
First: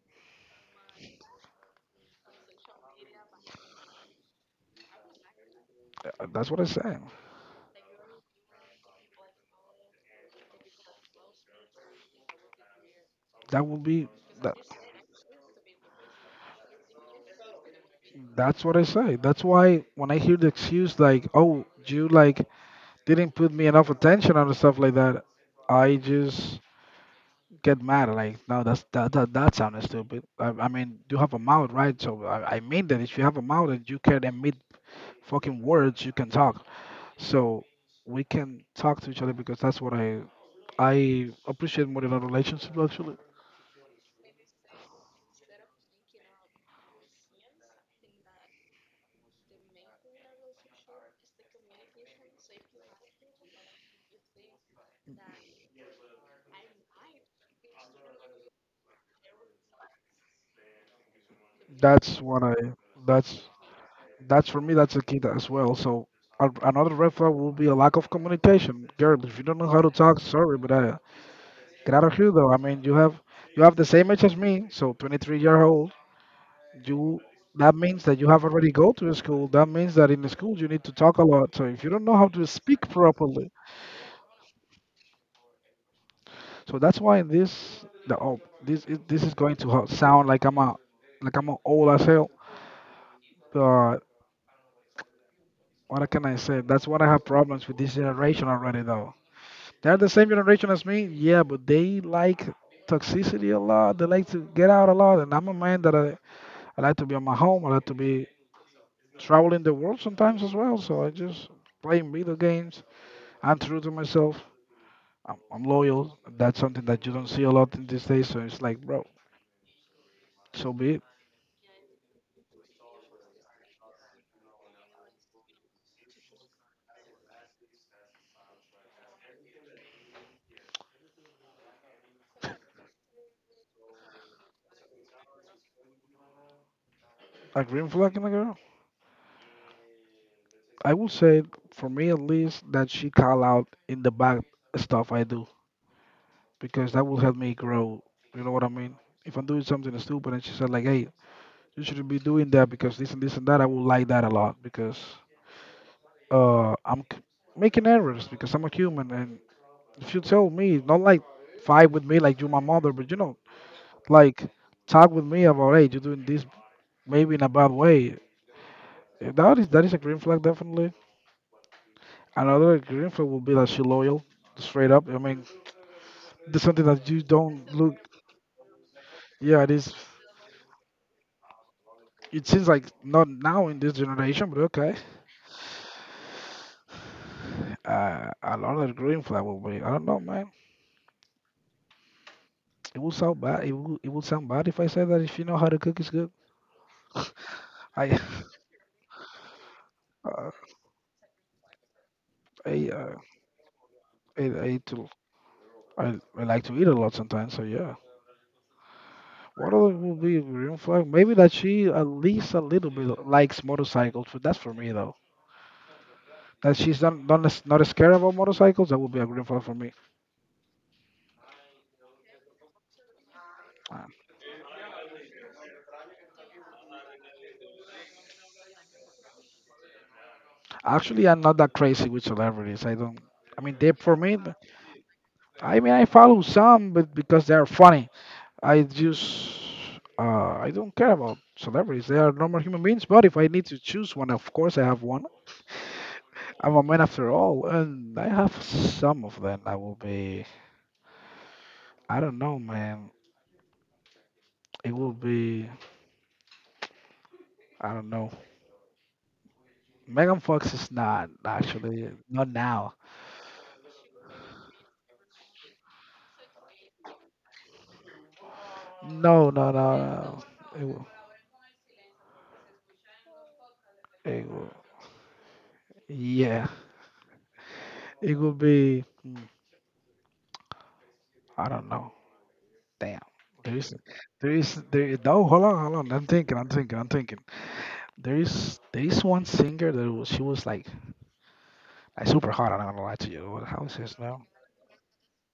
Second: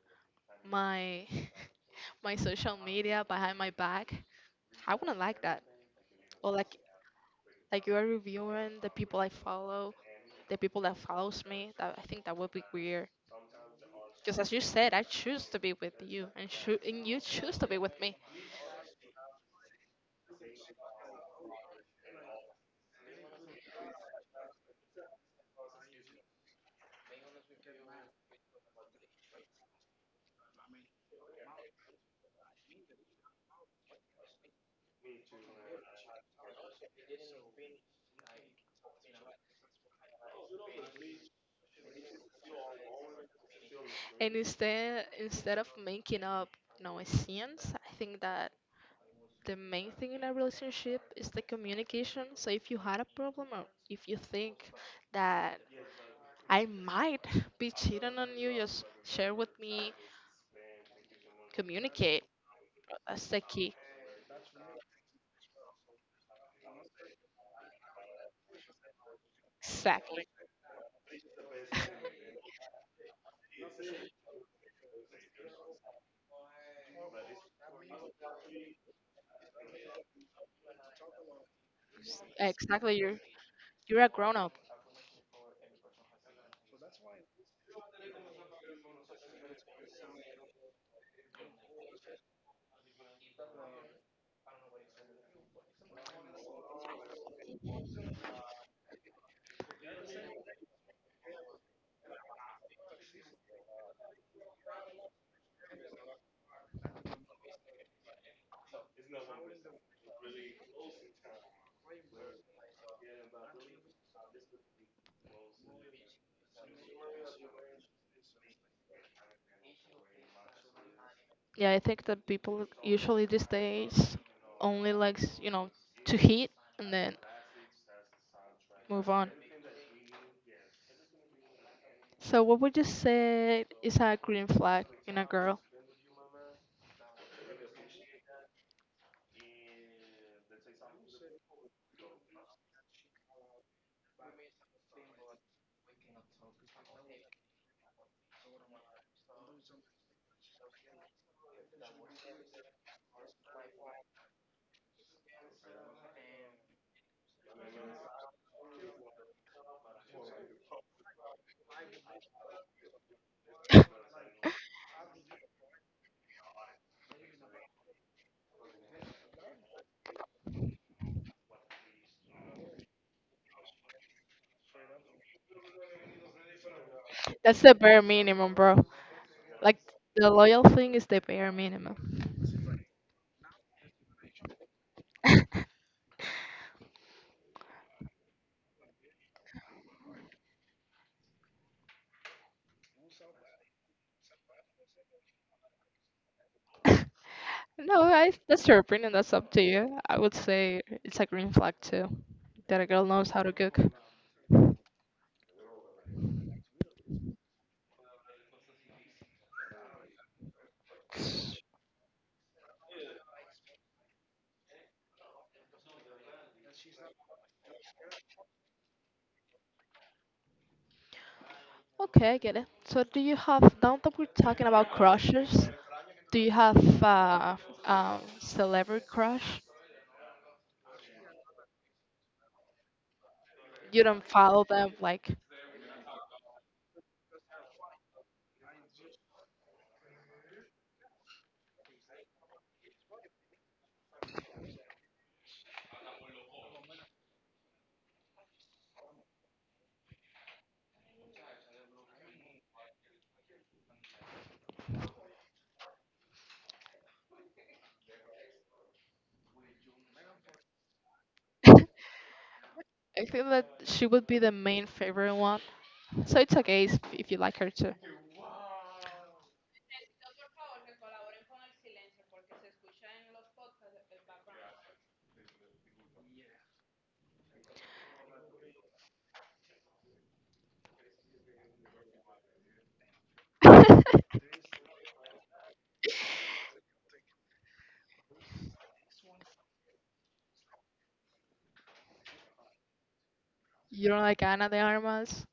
my my social media behind my back, I wouldn't like that.
That's
Or
what I
like
say.
like you are reviewing the people I follow, the people that follows me. That I think that would be weird.
That would be
Because as
that.
you said, I choose to be with you, and you choose to be with me.
That's what I say. That's why when I hear the excuse like, "Oh, you like didn't put me enough attention on and stuff like that," I just get mad. Like, no, that's that sounded stupid. I mean, you have a mouth, right? So I mean that if you have a mouth and you can emit fucking words, you can talk. So we can talk to each other because that's what I appreciate more in a relationship actually.
And instead of making up, you know, a scenes, I think that the main thing in a relationship is the communication. So if you had a problem or if you think that I might be cheating on you, just share with me,
That's
communicate.
what I
That's the
that's
key.
that's for me that's a key to- as well. So a- another red flag will be a lack of communication. Girl, if you don't know how to talk,
Exactly.
sorry, but get out of here though. I mean, you have the same age as me, so 23-year-old. You that means that you have already go to a school. That means that in the school you need to talk a lot. So if you don't know how to speak
Exactly. You're
properly,
you're a grown up.
so that's why in this the oh this is going to ho- sound like I'm a old as hell. But what can I say? That's what I have problems with this generation already though. They're the same generation as me, yeah, but they like toxicity a lot. They like to get out a lot, and I'm a man that I like to be on my home. I like to be traveling the world sometimes as well. So I just playing video games. I'm true to myself. I'm loyal. That's something that you don't see a lot in these days. So it's like, bro, so be it.
Yeah, I think that people usually these days only likes, you know, to hit and then move on. So what would you say is a green flag in a girl?
Like green flag in the girl. I will say, for me at least, that she call out in the bad stuff I do because that will help me grow. You know what I mean? If I'm doing something stupid and she said like, "Hey, you shouldn't be doing that because this and this and that," I will like that a lot because I'm c- making errors because I'm a human. And if you tell me, not like fight with me like you're my mother, but you know, like talk with me about, "Hey, you're doing this maybe in a bad way." That is a green flag definitely. Another green flag will be that she loyal straight up. I mean, that's something that you
That's
don't
the
look.
bare minimum, bro.
Yeah, it
Like
is.
the loyal thing is the bare minimum.
It seems like not now in this generation, but okay. A lot of green flag will be. I don't know, man. It will sound bad. It will. It will sound bad if I say that if you know how to cook, it's good.
No,
I,
I, that's your opinion. That's up to you. I would
uh,
say it's a green flag too, that a
I,
girl
uh,
knows how to cook.
I eat. To- I like to eat a lot sometimes. So yeah. What other will be a green flag? Maybe that she at least a little bit likes motorcycles. But that's for me though. That she's not not, as- not as scared about motorcycles. That would be a green flag for me.
Okay, I get it. So, do you have, now that we're talking about crushes, do you have celebrity crush?
Actually, I'm not that crazy with celebrities. I don't. I mean, they
You
for
don't
me.
follow them, like,
I mean, I follow some, but because they are funny, I just I don't care about celebrities. They are normal human beings. But if I need to choose one, of course I have one. I'm a man after all, and I have some of them. I will be. I don't know, man. It will be. I don't know. Megan Fox is not
I
actually not now.
think that she would be the main favorite one. So, it's okay if you like her too.
No, no, no, no, no. It will. It will. Yeah. It will be. Mm, I don't know. Damn. There is. There is. There. Is- No. Hold on. Hold on. I'm thinking. I'm thinking. I'm thinking. There is. There is one singer that was, she was like super hot. I'm not gonna lie to you. What how is
You
this
don't like
now?
Ana de Armas?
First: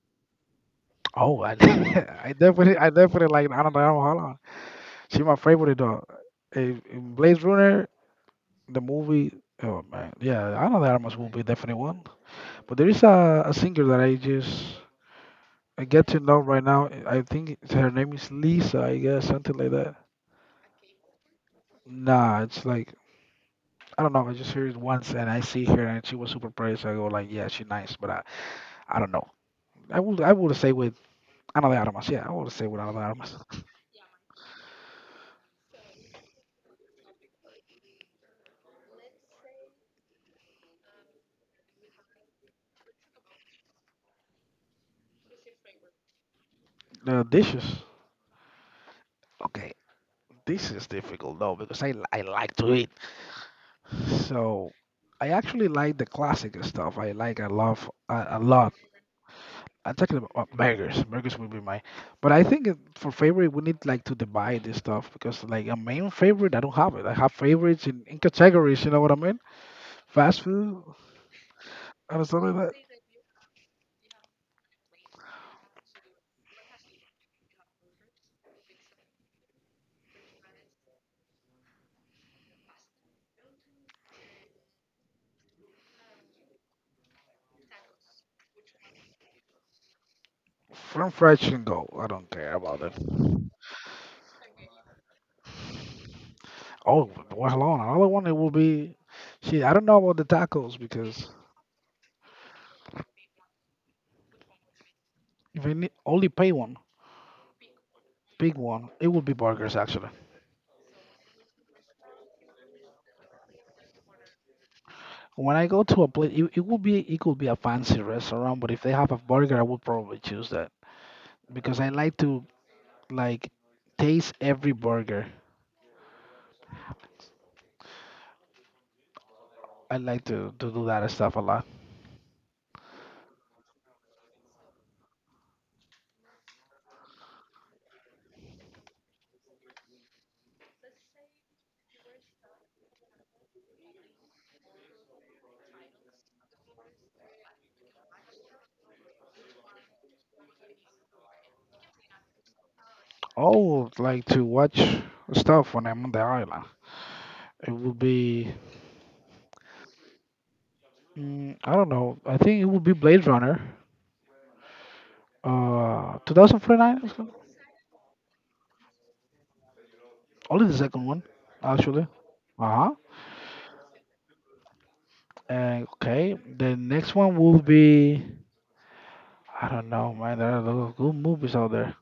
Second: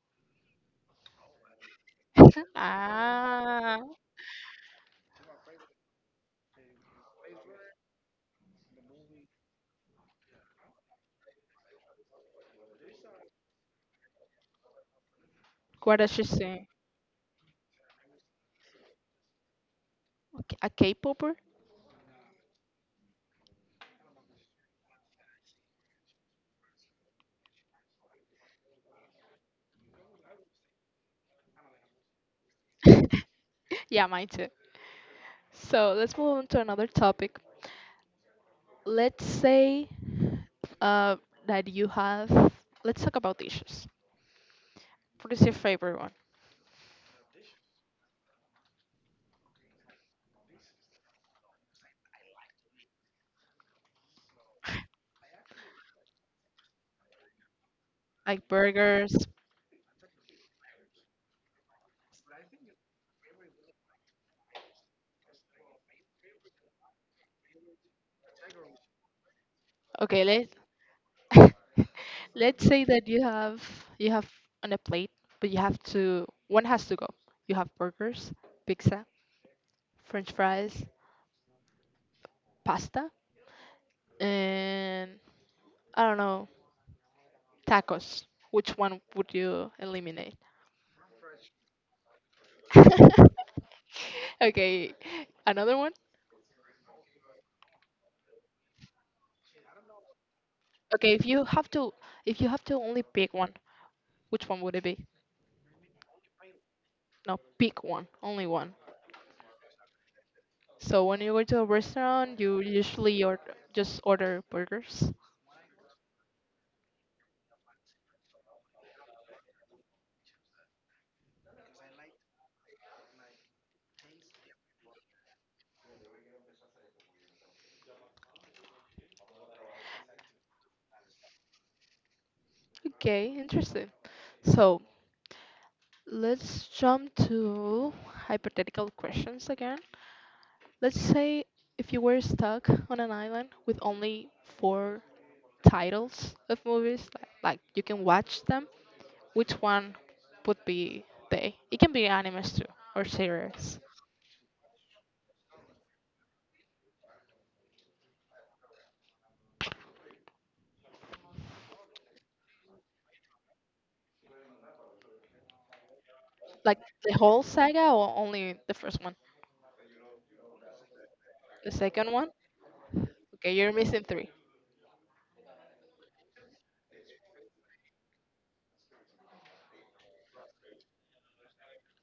Oh, I, I definitely. I definitely like. I don't
Ah,
know. Hold on. She my favorite though. in Blade Runner, the movie. Oh man. Yeah. I know that Armas will be definitely one. But there is a singer that I just. I
what
get
does
to
she
know right
say?
now. I think her name is Lisa, I guess, something like that.
Okay, a K-popper?
Nah, it's like I don't know. I just heard it once and I see her and she was super pretty. So I go like, yeah, she's nice, but I don't know. I would say with Ana de Armas. Yeah, I would say with Ana de Armas.
Yeah, mine too. So let's move on to another topic. Let's say uh, that you have. Let's talk about dishes. What is your favorite one?
The dishes. Okay, this is difficult though because I like to eat. So I actually like the classic stuff. I like I love a
Like
lot.
burgers.
I'm talking about burgers. Burgers would be my, but I think it- for favorite we need like to divide this stuff because like a main favorite I don't have it. I have favorites in categories. You know what I mean?
Okay,
Fast
let's
food? I just don't
let's
like that.
say that you have on a plate, but you have to one has to go. You have burgers, pizza, French fries, pasta, and I don't know Tacos. Which one would you eliminate?
French fried chicken go. I don't care about it.
Okay, another one.
Oh, well, hold on. Another one it will be. Shit, I don't know about the tacos
Okay, if
because
you have to, if you have to only pick one, which one would it be?
if I need, only pay one,
No, pick one, only
big
one.
one, it will be burgers actually.
So when you go to a restaurant, you usually or just order burgers.
When I go to a place, it will be it could be a fancy restaurant, but if they have a burger, I would probably choose that because I like to like taste every burger. I like to do that stuff a lot.
Okay, interesting. So let's jump to hypothetical questions again. Let's say if you were stuck on an island with only 4 titles of movies like you can watch them which one would be they it can be animes too or series
Oh, like to watch stuff when I'm on the island. It would be mm, I don't know. I think it would be Blade Runner.
like
2049?
the whole saga or only the first one
Only the second one,
the
actually.
second one
Uh-huh.
okay you're missing three.
And okay, the next one will be I don't know, man. There are a lot of good movies out there.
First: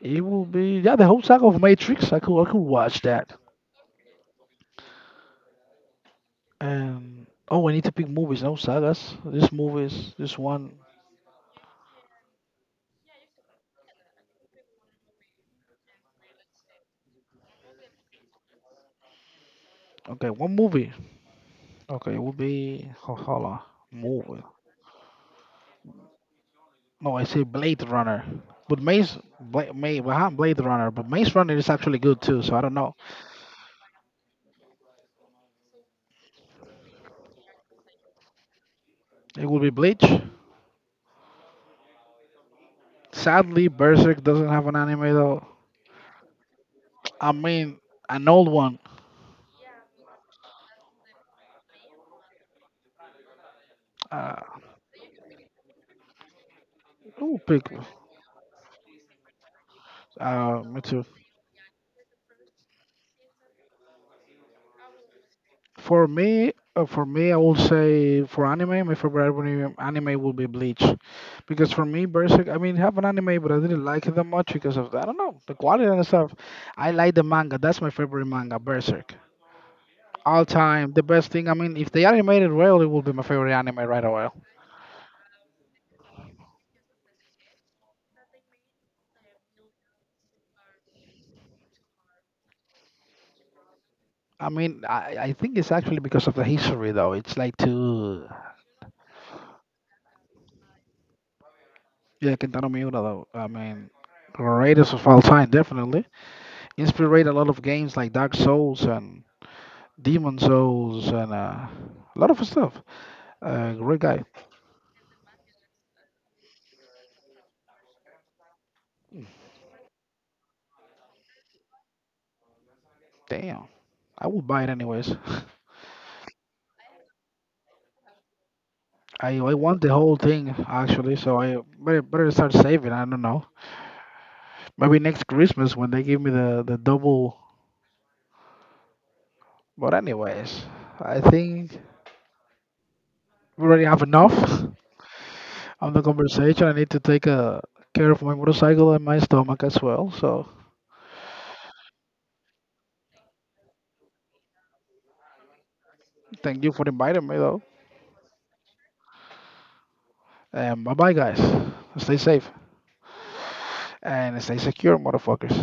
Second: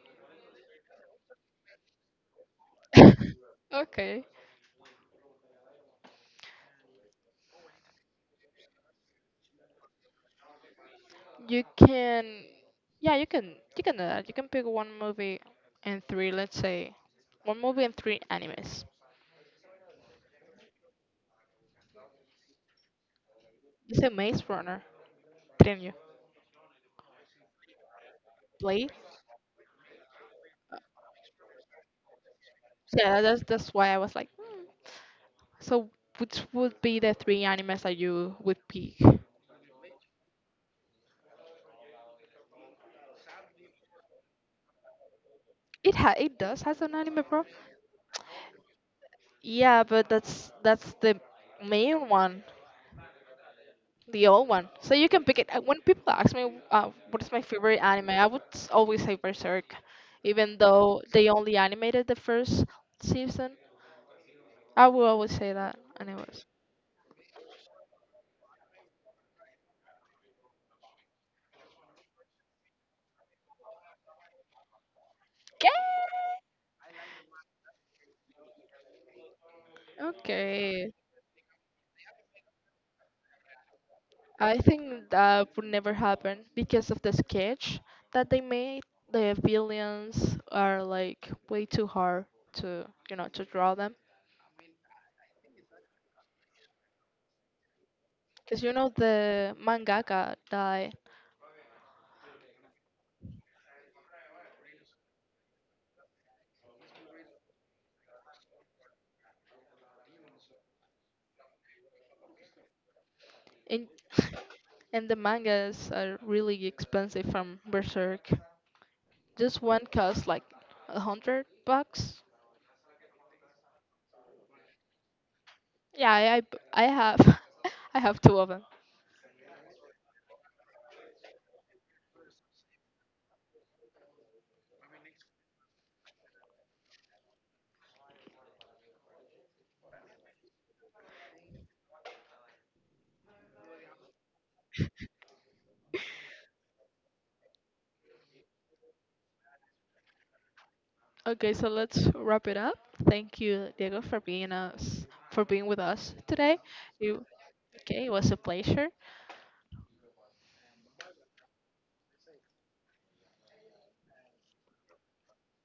It will be yeah, the whole saga of Matrix. I could watch that.
Okay,
And oh, I need to pick movies, no sagas. This movies, this one.
you can yeah you can do that you can pick one movie and three let's say one movie and three animes.
Okay, one movie. Okay, it will be ho- hold on.
You said
Movie.
maze runner didn't you
No, I say Blade Runner. But
blade.
Maze, Bla- May, well, Blade Runner, but Maze Runner is actually good too. So I don't know.
Yeah that's why I was like hmm. So, which would be the three animes that you would pick?
It will be Bleach. Sadly, Berserk doesn't have an anime though.
It does has an anime,
I
bro.
mean, an old one.
Yeah, but that's the main one, the
Uh,
old one. So you can pick it. When people ask me what is
who
my
pick?
favorite anime, I would always say Berserk, even
Me
though
too.
they only animated the first season. I will always say that, anyways.
For me, I will say for anime, my favorite anime will be Bleach, because for me, Berserk. I mean, have an anime, but I didn't like it that much because of I don't know the
Okay.
quality and stuff. I like the manga. That's my favorite manga, Berserk. All time
Okay.
the best thing I mean if the animated well, it will be my favorite anime right away.
I think that would never happen because of the sketch that they made. The villains are like way too hard to, you know, to draw them.
I mean I think it's actually because of the history though it's like too
Because you know the mangaka died,
yeah Kentaro Miura though I mean greatest of all time definitely inspired a lot of games like Dark Souls and Demon Souls and a lot of stuff
and
great guy.
and the mangas are really expensive from Berserk. Just one costs like 100 bucks.
Damn. I would buy it anyways.
Yeah, I have I have two of them.
I want the whole thing actually so I better, better start saving I don't know maybe next Christmas when they give me the double. But anyways, I think we already have enough on the conversation. I need to take care of my motorcycle and my stomach as well. So
Okay, so let's wrap it up. Thank you, Diego, for being us for being with us today.
thank you for
You,
inviting me though.
okay, it was a pleasure.
And bye bye guys. Stay safe and stay secure, motherfuckers.